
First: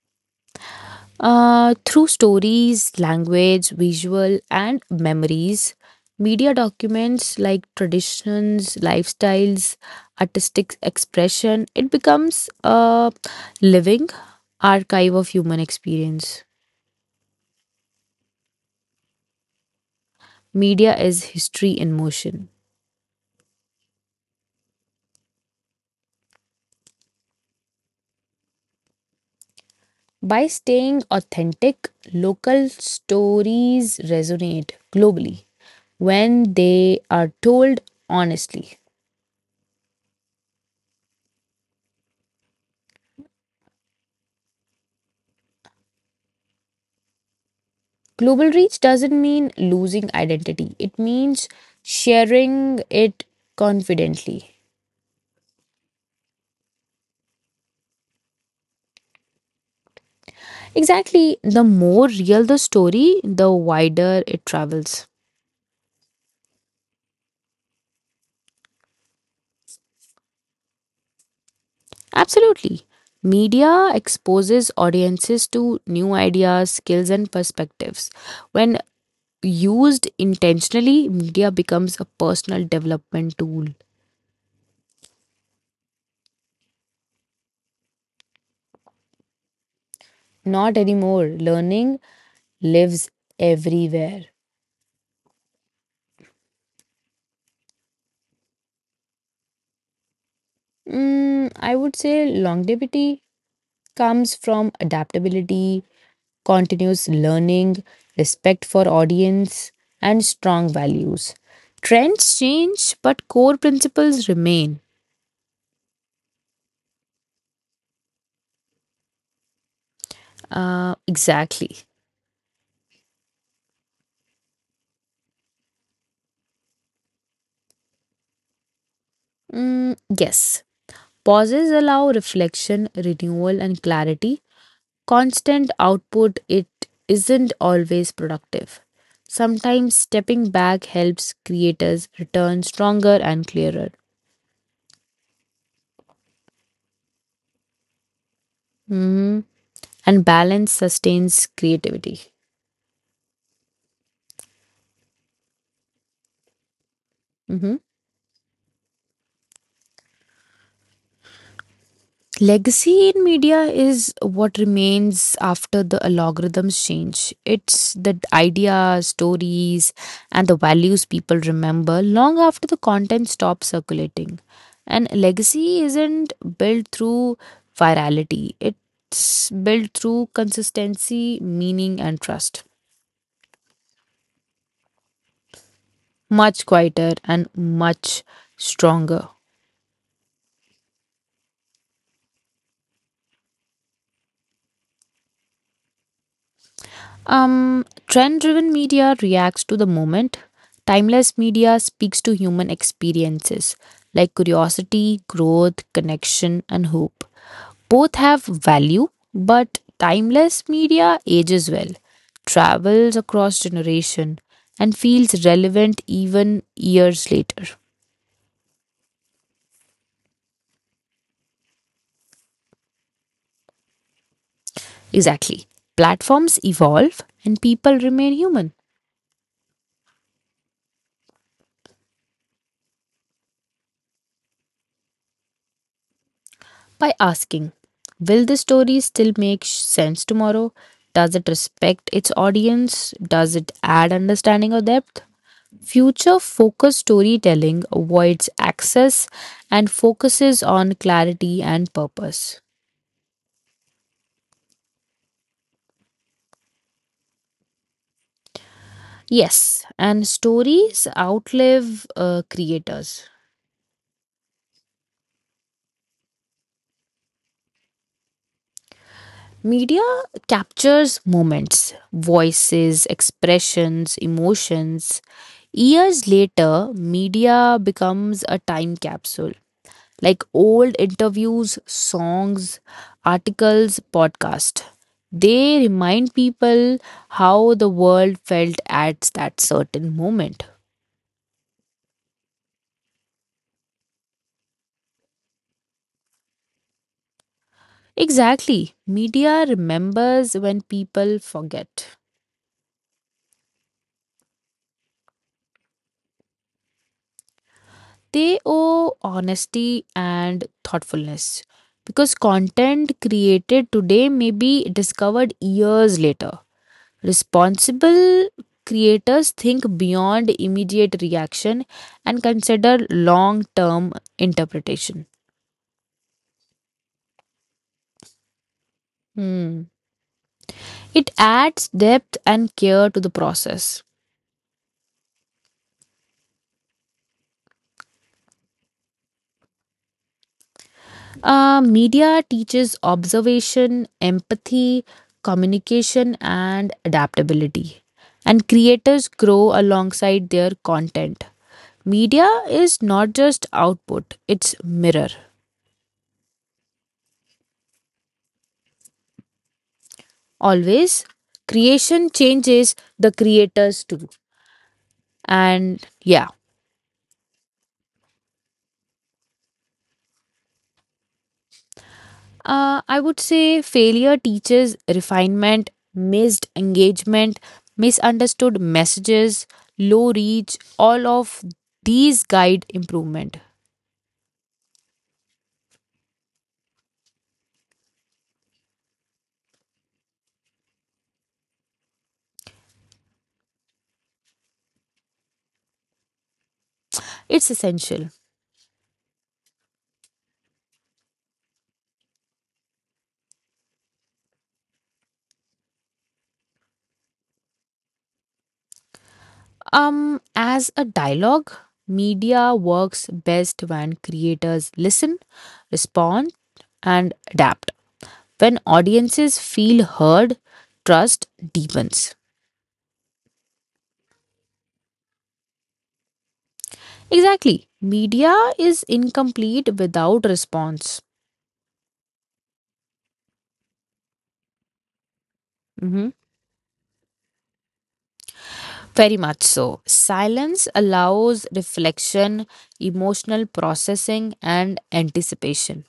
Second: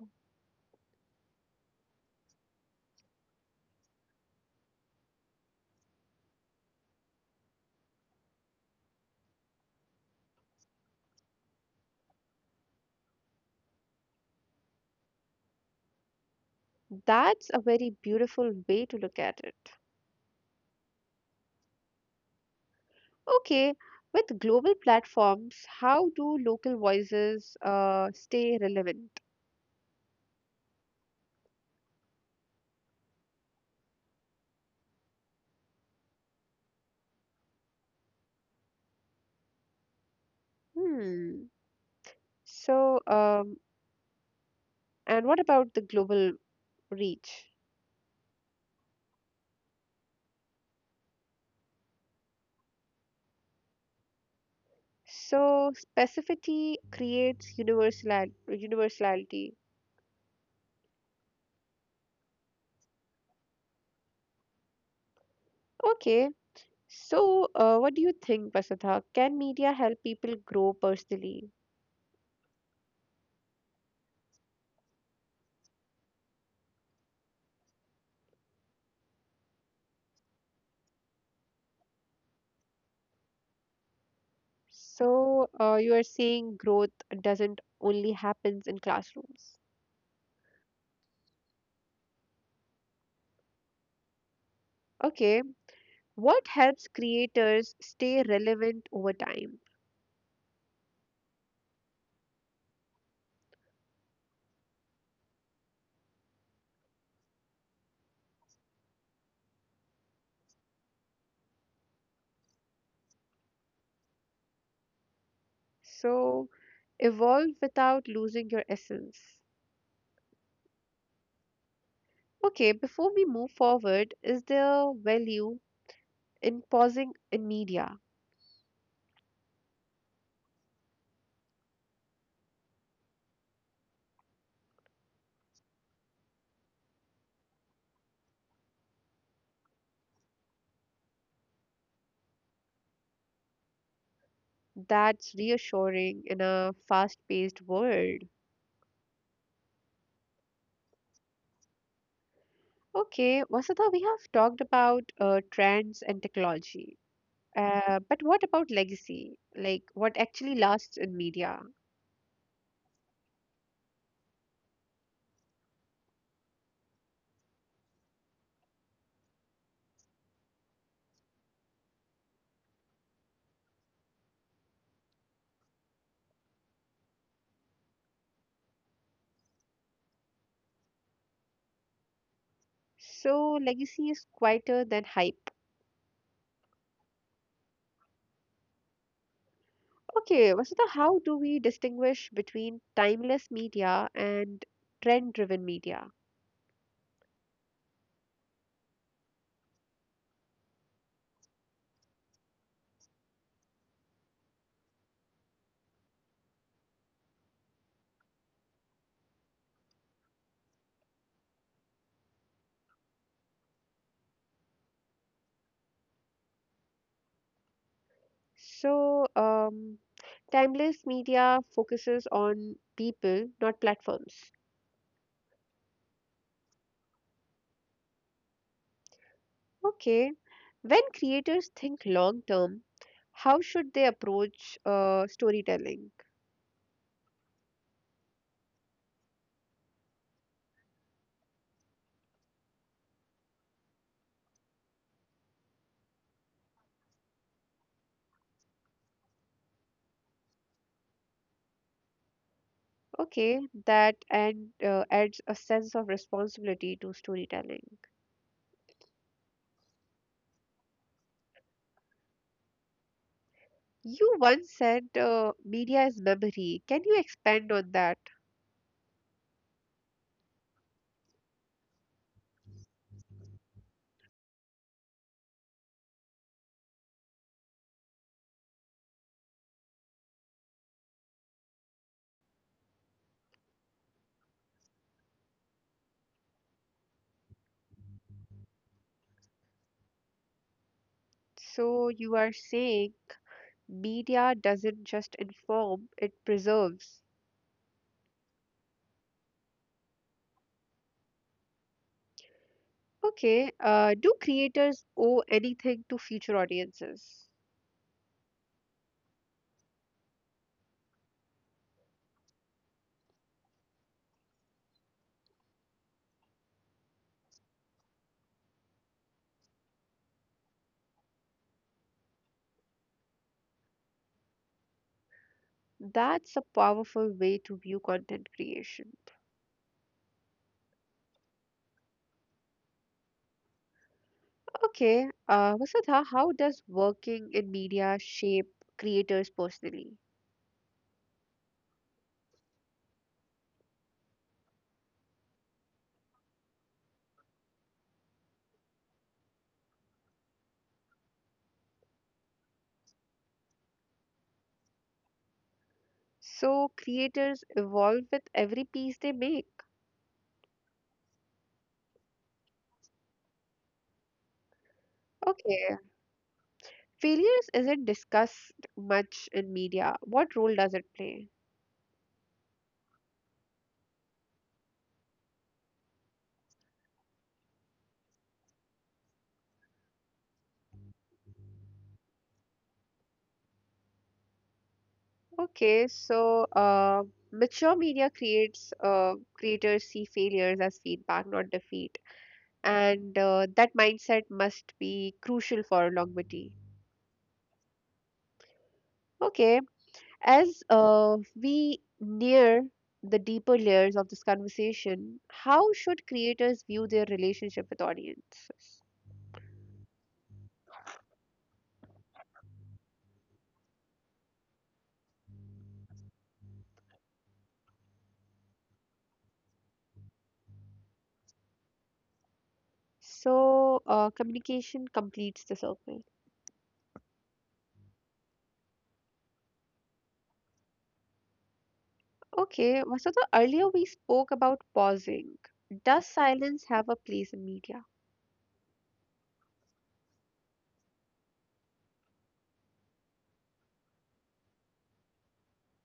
Through stories, language, visual, and memories, media documents like traditions, lifestyles, artistic expression, it becomes a living archive of human experience.
That's a very beautiful way to look at it.
Media is history in motion.
Okay, with global platforms, how do local voices stay relevant?
By staying authentic, local stories resonate globally when they are told honestly.
Hmm. So, and what about the global reach?
Global reach doesn't mean losing identity, it means sharing it confidently.
So, specificity creates universality.
Exactly. The more real the story, the wider it travels.
Okay. So, what do you think, Vasudha? Can media help people grow personally?
Absolutely. Media exposes audiences to new ideas, skills, and perspectives. When used intentionally, media becomes a personal development tool.
So, you are saying growth doesn't only happens in classrooms.
Not anymore. Learning lives everywhere.
Okay, what helps creators stay relevant over time?
Mm, I would say longevity comes from adaptability, continuous learning, respect for audience, and strong values. Trends change, but core principles remain.
So, evolve without losing your essence.
Exactly.
Okay, before we move forward, is there value in pausing in media?
Mm, yes. Pauses allow reflection, renewal, and clarity. Constant output, it isn't always productive. Sometimes stepping back helps creators return stronger and clearer.
That's reassuring in a fast-paced world.
Mhm. And balance sustains creativity.
Okay, Vasudha, we have talked about trends and technology.
Mhm.
But what about legacy? Like what actually lasts in media?
Legacy in media is what remains after the algorithms change. It's the ideas, stories, and the values people remember long after the content stops circulating. And legacy isn't built through virality, it's built through consistency, meaning, and trust.
So legacy is quieter than hype.
Much quieter and much stronger.
Okay, Vasudha, how do we distinguish between timeless media and trend-driven media?
Trend driven media reacts to the moment. Timeless media speaks to human experiences like curiosity, growth, connection, and hope. Both have value, but timeless media ages well, travels across generation, and feels relevant even years later.
So, timeless media focuses on people, not platforms.
Exactly. Platforms evolve and people remain human.
Okay, when creators think long term, how should they approach storytelling?
By asking, will the story still make sense tomorrow? Does it respect its audience? Does it add understanding or depth? Future focused storytelling avoids excess and focuses on clarity and purpose.
Okay, that and adds a sense of responsibility to storytelling.
Yes, and stories outlive creators.
You once said media is memory. Can you expand on that?
Media captures moments, voices, expressions, emotions. Years later, media becomes a time capsule like old interviews, songs, articles, podcasts. They remind people how the world felt at that certain moment.
So you are saying media doesn't just inform, it preserves.
Exactly. Media remembers when people forget.
Okay, do creators owe anything to future audiences?
They owe honesty and thoughtfulness because content created today may be discovered years later. Responsible creators think beyond immediate reaction and consider long term interpretation.
That's a powerful way to view content creation.
Hmm. It adds depth and care to the process.
Okay, Vasudha, how does working in media shape creators personally?
Media teaches observation, empathy, communication, and adaptability. And creators grow alongside their content. Media is not just output, it's mirror.
So creators evolve with every piece they make.
Always, creation changes the creators too.
Okay.
And yeah,
Failures isn't discussed much in media. What role does it play?
I would say failure teaches refinement, missed engagement, misunderstood messages, low reach, all of these guide improvement.
Okay, so mature media creates creators see failures as feedback, not defeat, and that mindset must be crucial for longevity.
It's essential.
Okay, as we near the deeper layers of this conversation, how should creators view their relationship with audiences?
As a dialogue, media works best when creators listen, respond, and adapt. When audiences feel heard, trust deepens.
So, communication completes the circle.
Exactly. Media is incomplete without response.
Okay, well, so the earlier we spoke about pausing. Does
Hmm.
silence have a place in media?
Very much so. Silence allows reflection, emotional processing, and anticipation.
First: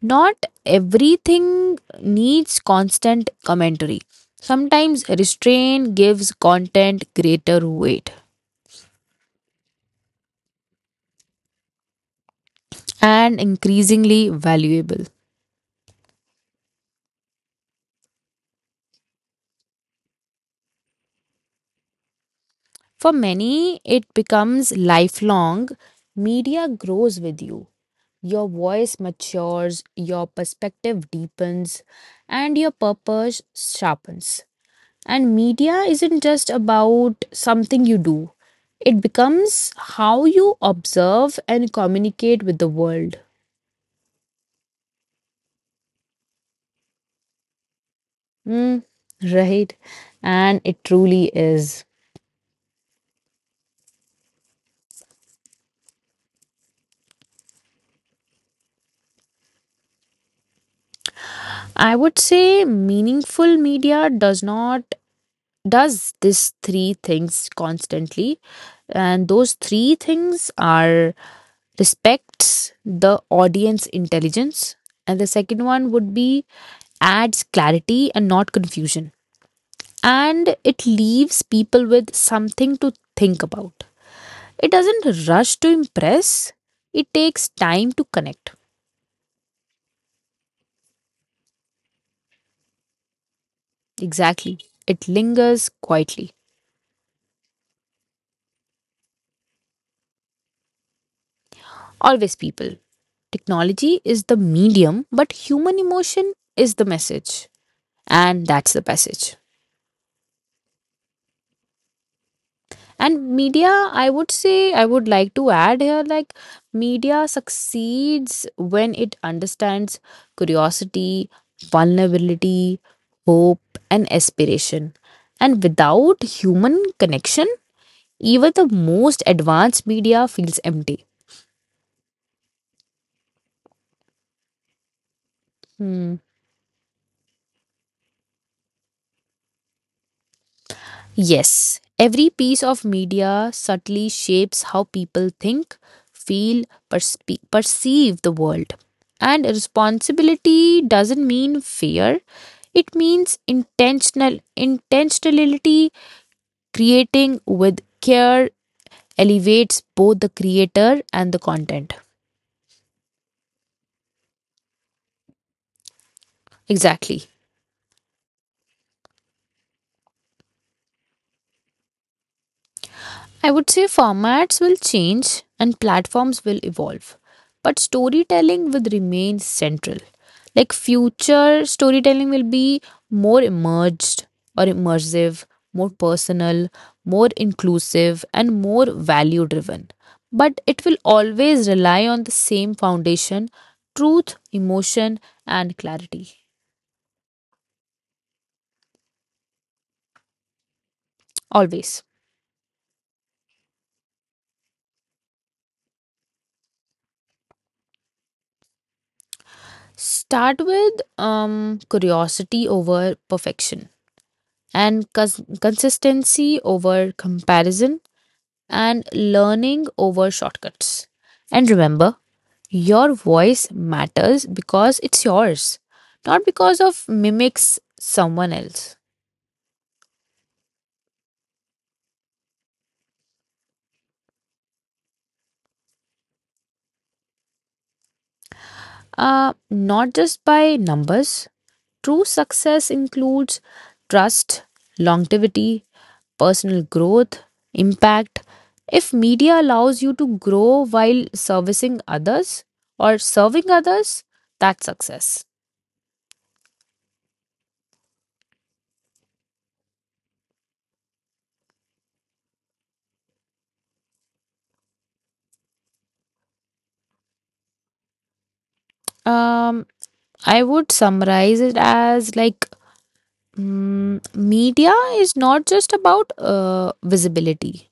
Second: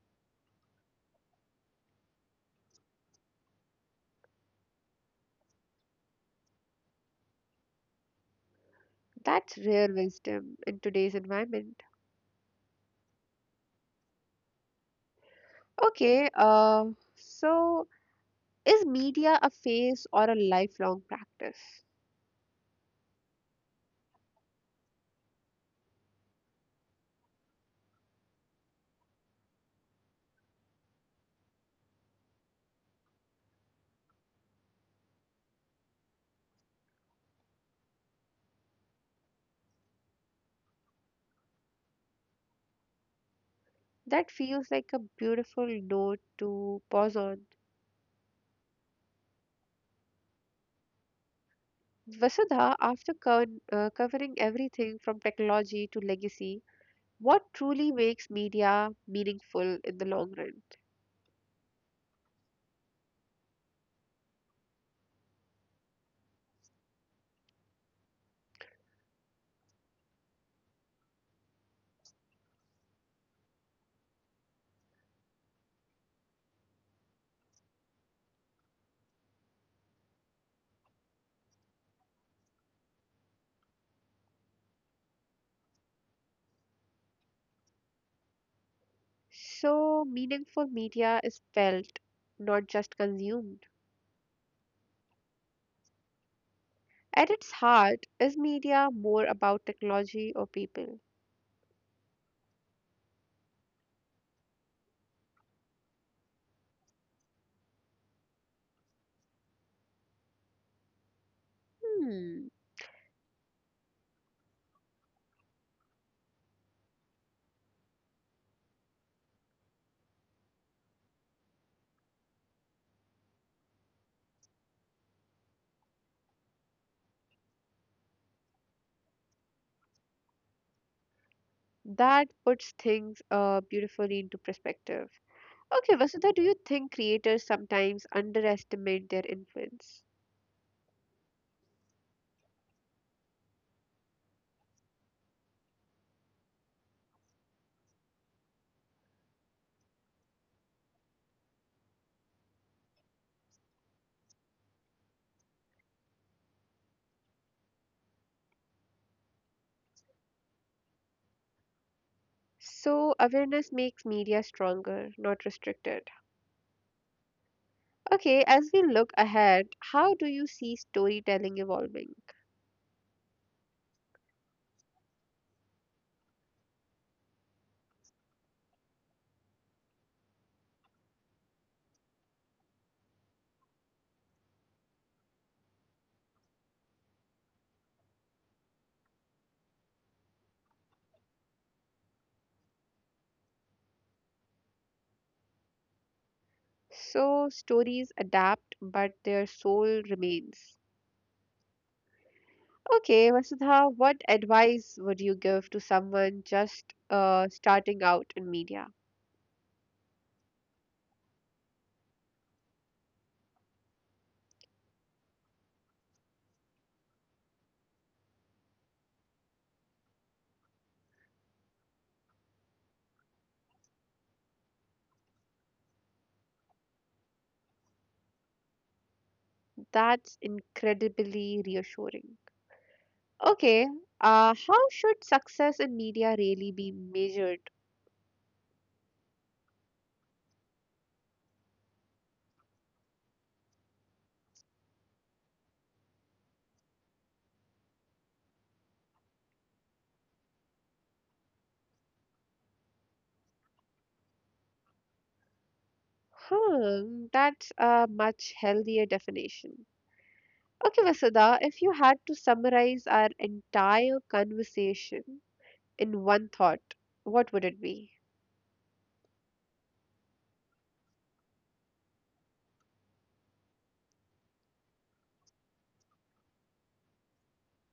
Not everything needs constant commentary. Sometimes restraint gives content greater weight
That's rare wisdom in today's environment.
and increasingly valuable.
Okay, so is media a phase or a lifelong practice?
For many, it becomes lifelong. Media grows with you. Your voice matures, your perspective deepens, and your purpose sharpens. And media isn't just about something you do, it becomes how you observe and communicate with the world.
That feels like a beautiful note to pause on.
Mm, right. And it truly is.
Vasudha, after covering everything from technology to legacy, what truly makes media meaningful in the long run?
I would say meaningful media does not does these three things constantly, and those three things are, respects the audience intelligence, and the second one would be, adds clarity and not confusion, and it leaves people with something to think about. It doesn't rush to impress, it takes time to connect.
So, meaningful media is felt, not just consumed.
Exactly. It lingers quietly.
At its heart, is media more about technology or people?
Always, people. Technology is the medium, but human emotion is the message. And that's the passage.
Hmm,
And media, I would say, I would like to add here like, media succeeds when it understands curiosity, vulnerability, hope, and aspiration. And without human connection, even the most advanced media feels empty.
that puts things beautifully into perspective. Okay,
Hmm.
Vasudha, do you think creators sometimes underestimate their influence?
Yes, every piece of media subtly shapes how people think, feel, perceive the world. And responsibility doesn't mean fear, it means intentionality, creating with care elevates both the creator and the content.
So, awareness makes media stronger, not restricted.
Exactly.
Okay, as we look ahead, how do you see storytelling evolving?
I would say formats will change and platforms will evolve, but storytelling will remain central. Like future storytelling will be more emerged or immersive, more personal, more inclusive, and more value driven. But it will always rely on the same foundation, truth, emotion, and clarity.
So, stories adapt, but their soul remains.
Always.
Okay, Vasudha, what advice would you give to someone just starting out in media?
Start with curiosity over perfection, and consistency over comparison, and learning over shortcuts. And remember, your voice matters because it's yours, not because of mimics someone else.
That's incredibly reassuring. Okay, how should success in media really be measured?
Not just by numbers. True success includes trust, longevity, personal growth, impact. If media allows you to grow while servicing others or serving others, that's success.
Hmm, that's a much healthier definition. Okay, Vasudha, if you had to summarize our entire conversation in one thought, what would it be?
Um, I would summarize it as like mm, media is not just about visibility,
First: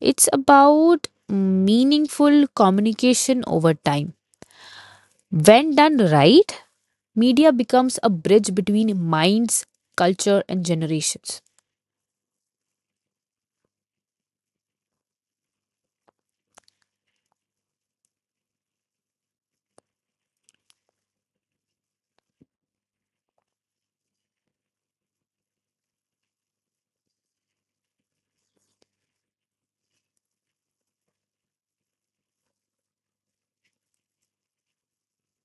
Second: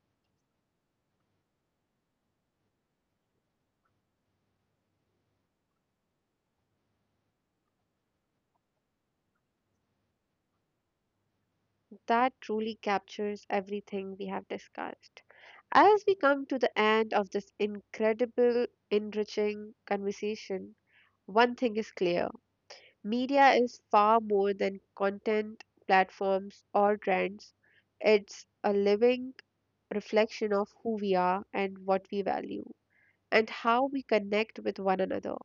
it's about meaningful communication over time. When done right, media becomes a bridge between minds, culture, and generations.
That truly captures everything we have discussed. As we come to the end of this incredible, enriching conversation, one thing is clear media is far more than content, platforms, or trends. It's a living reflection of who we are and what we value, and how we connect with one another.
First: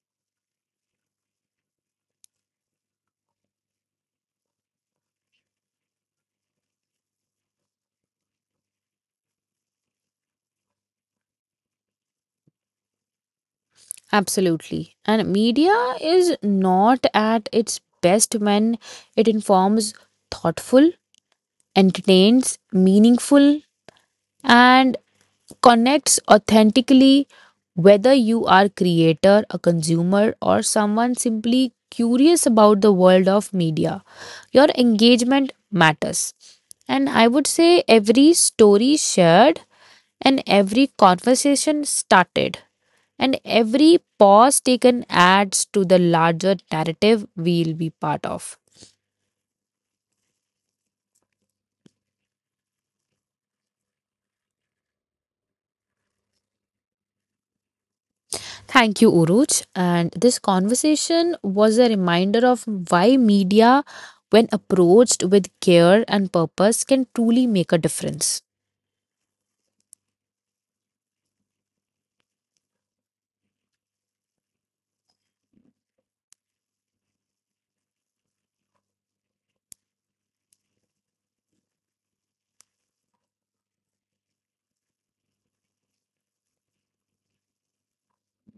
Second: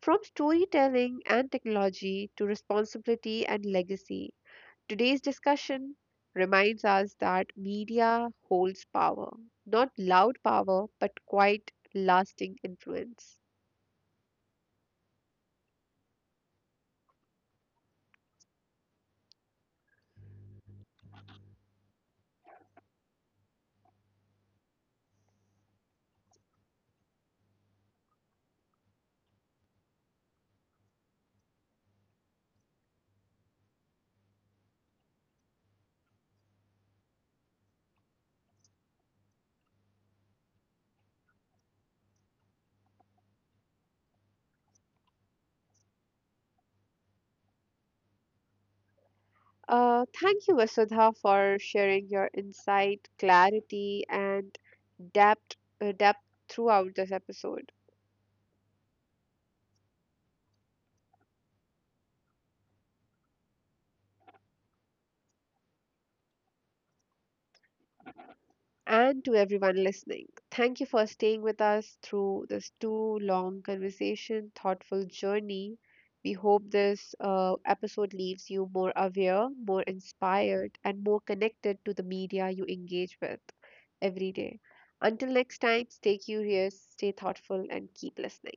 From storytelling and technology to responsibility and legacy, today's discussion reminds us that media holds power, not loud power, but quite lasting influence.
Absolutely. And media is not at its best when it informs thoughtful, entertains, meaningful, and connects authentically. Whether you are creator a consumer or someone simply curious about the world of media, your engagement matters, and I would say every story shared, and every conversation started, and every pause taken adds to the larger narrative we'll be part of.
Thank you, Vasudha, for sharing your insight, clarity, and depth, depth throughout this episode.
Thank you, Uruj. And this conversation was a reminder of why media, when approached with care and purpose, can truly make a difference.
And to everyone listening. Thank you for staying with us through this too long conversation, thoughtful journey. We hope this episode leaves you more aware, more inspired, and more connected to the media you engage with every day. Until next time, stay curious, stay thoughtful, and keep listening.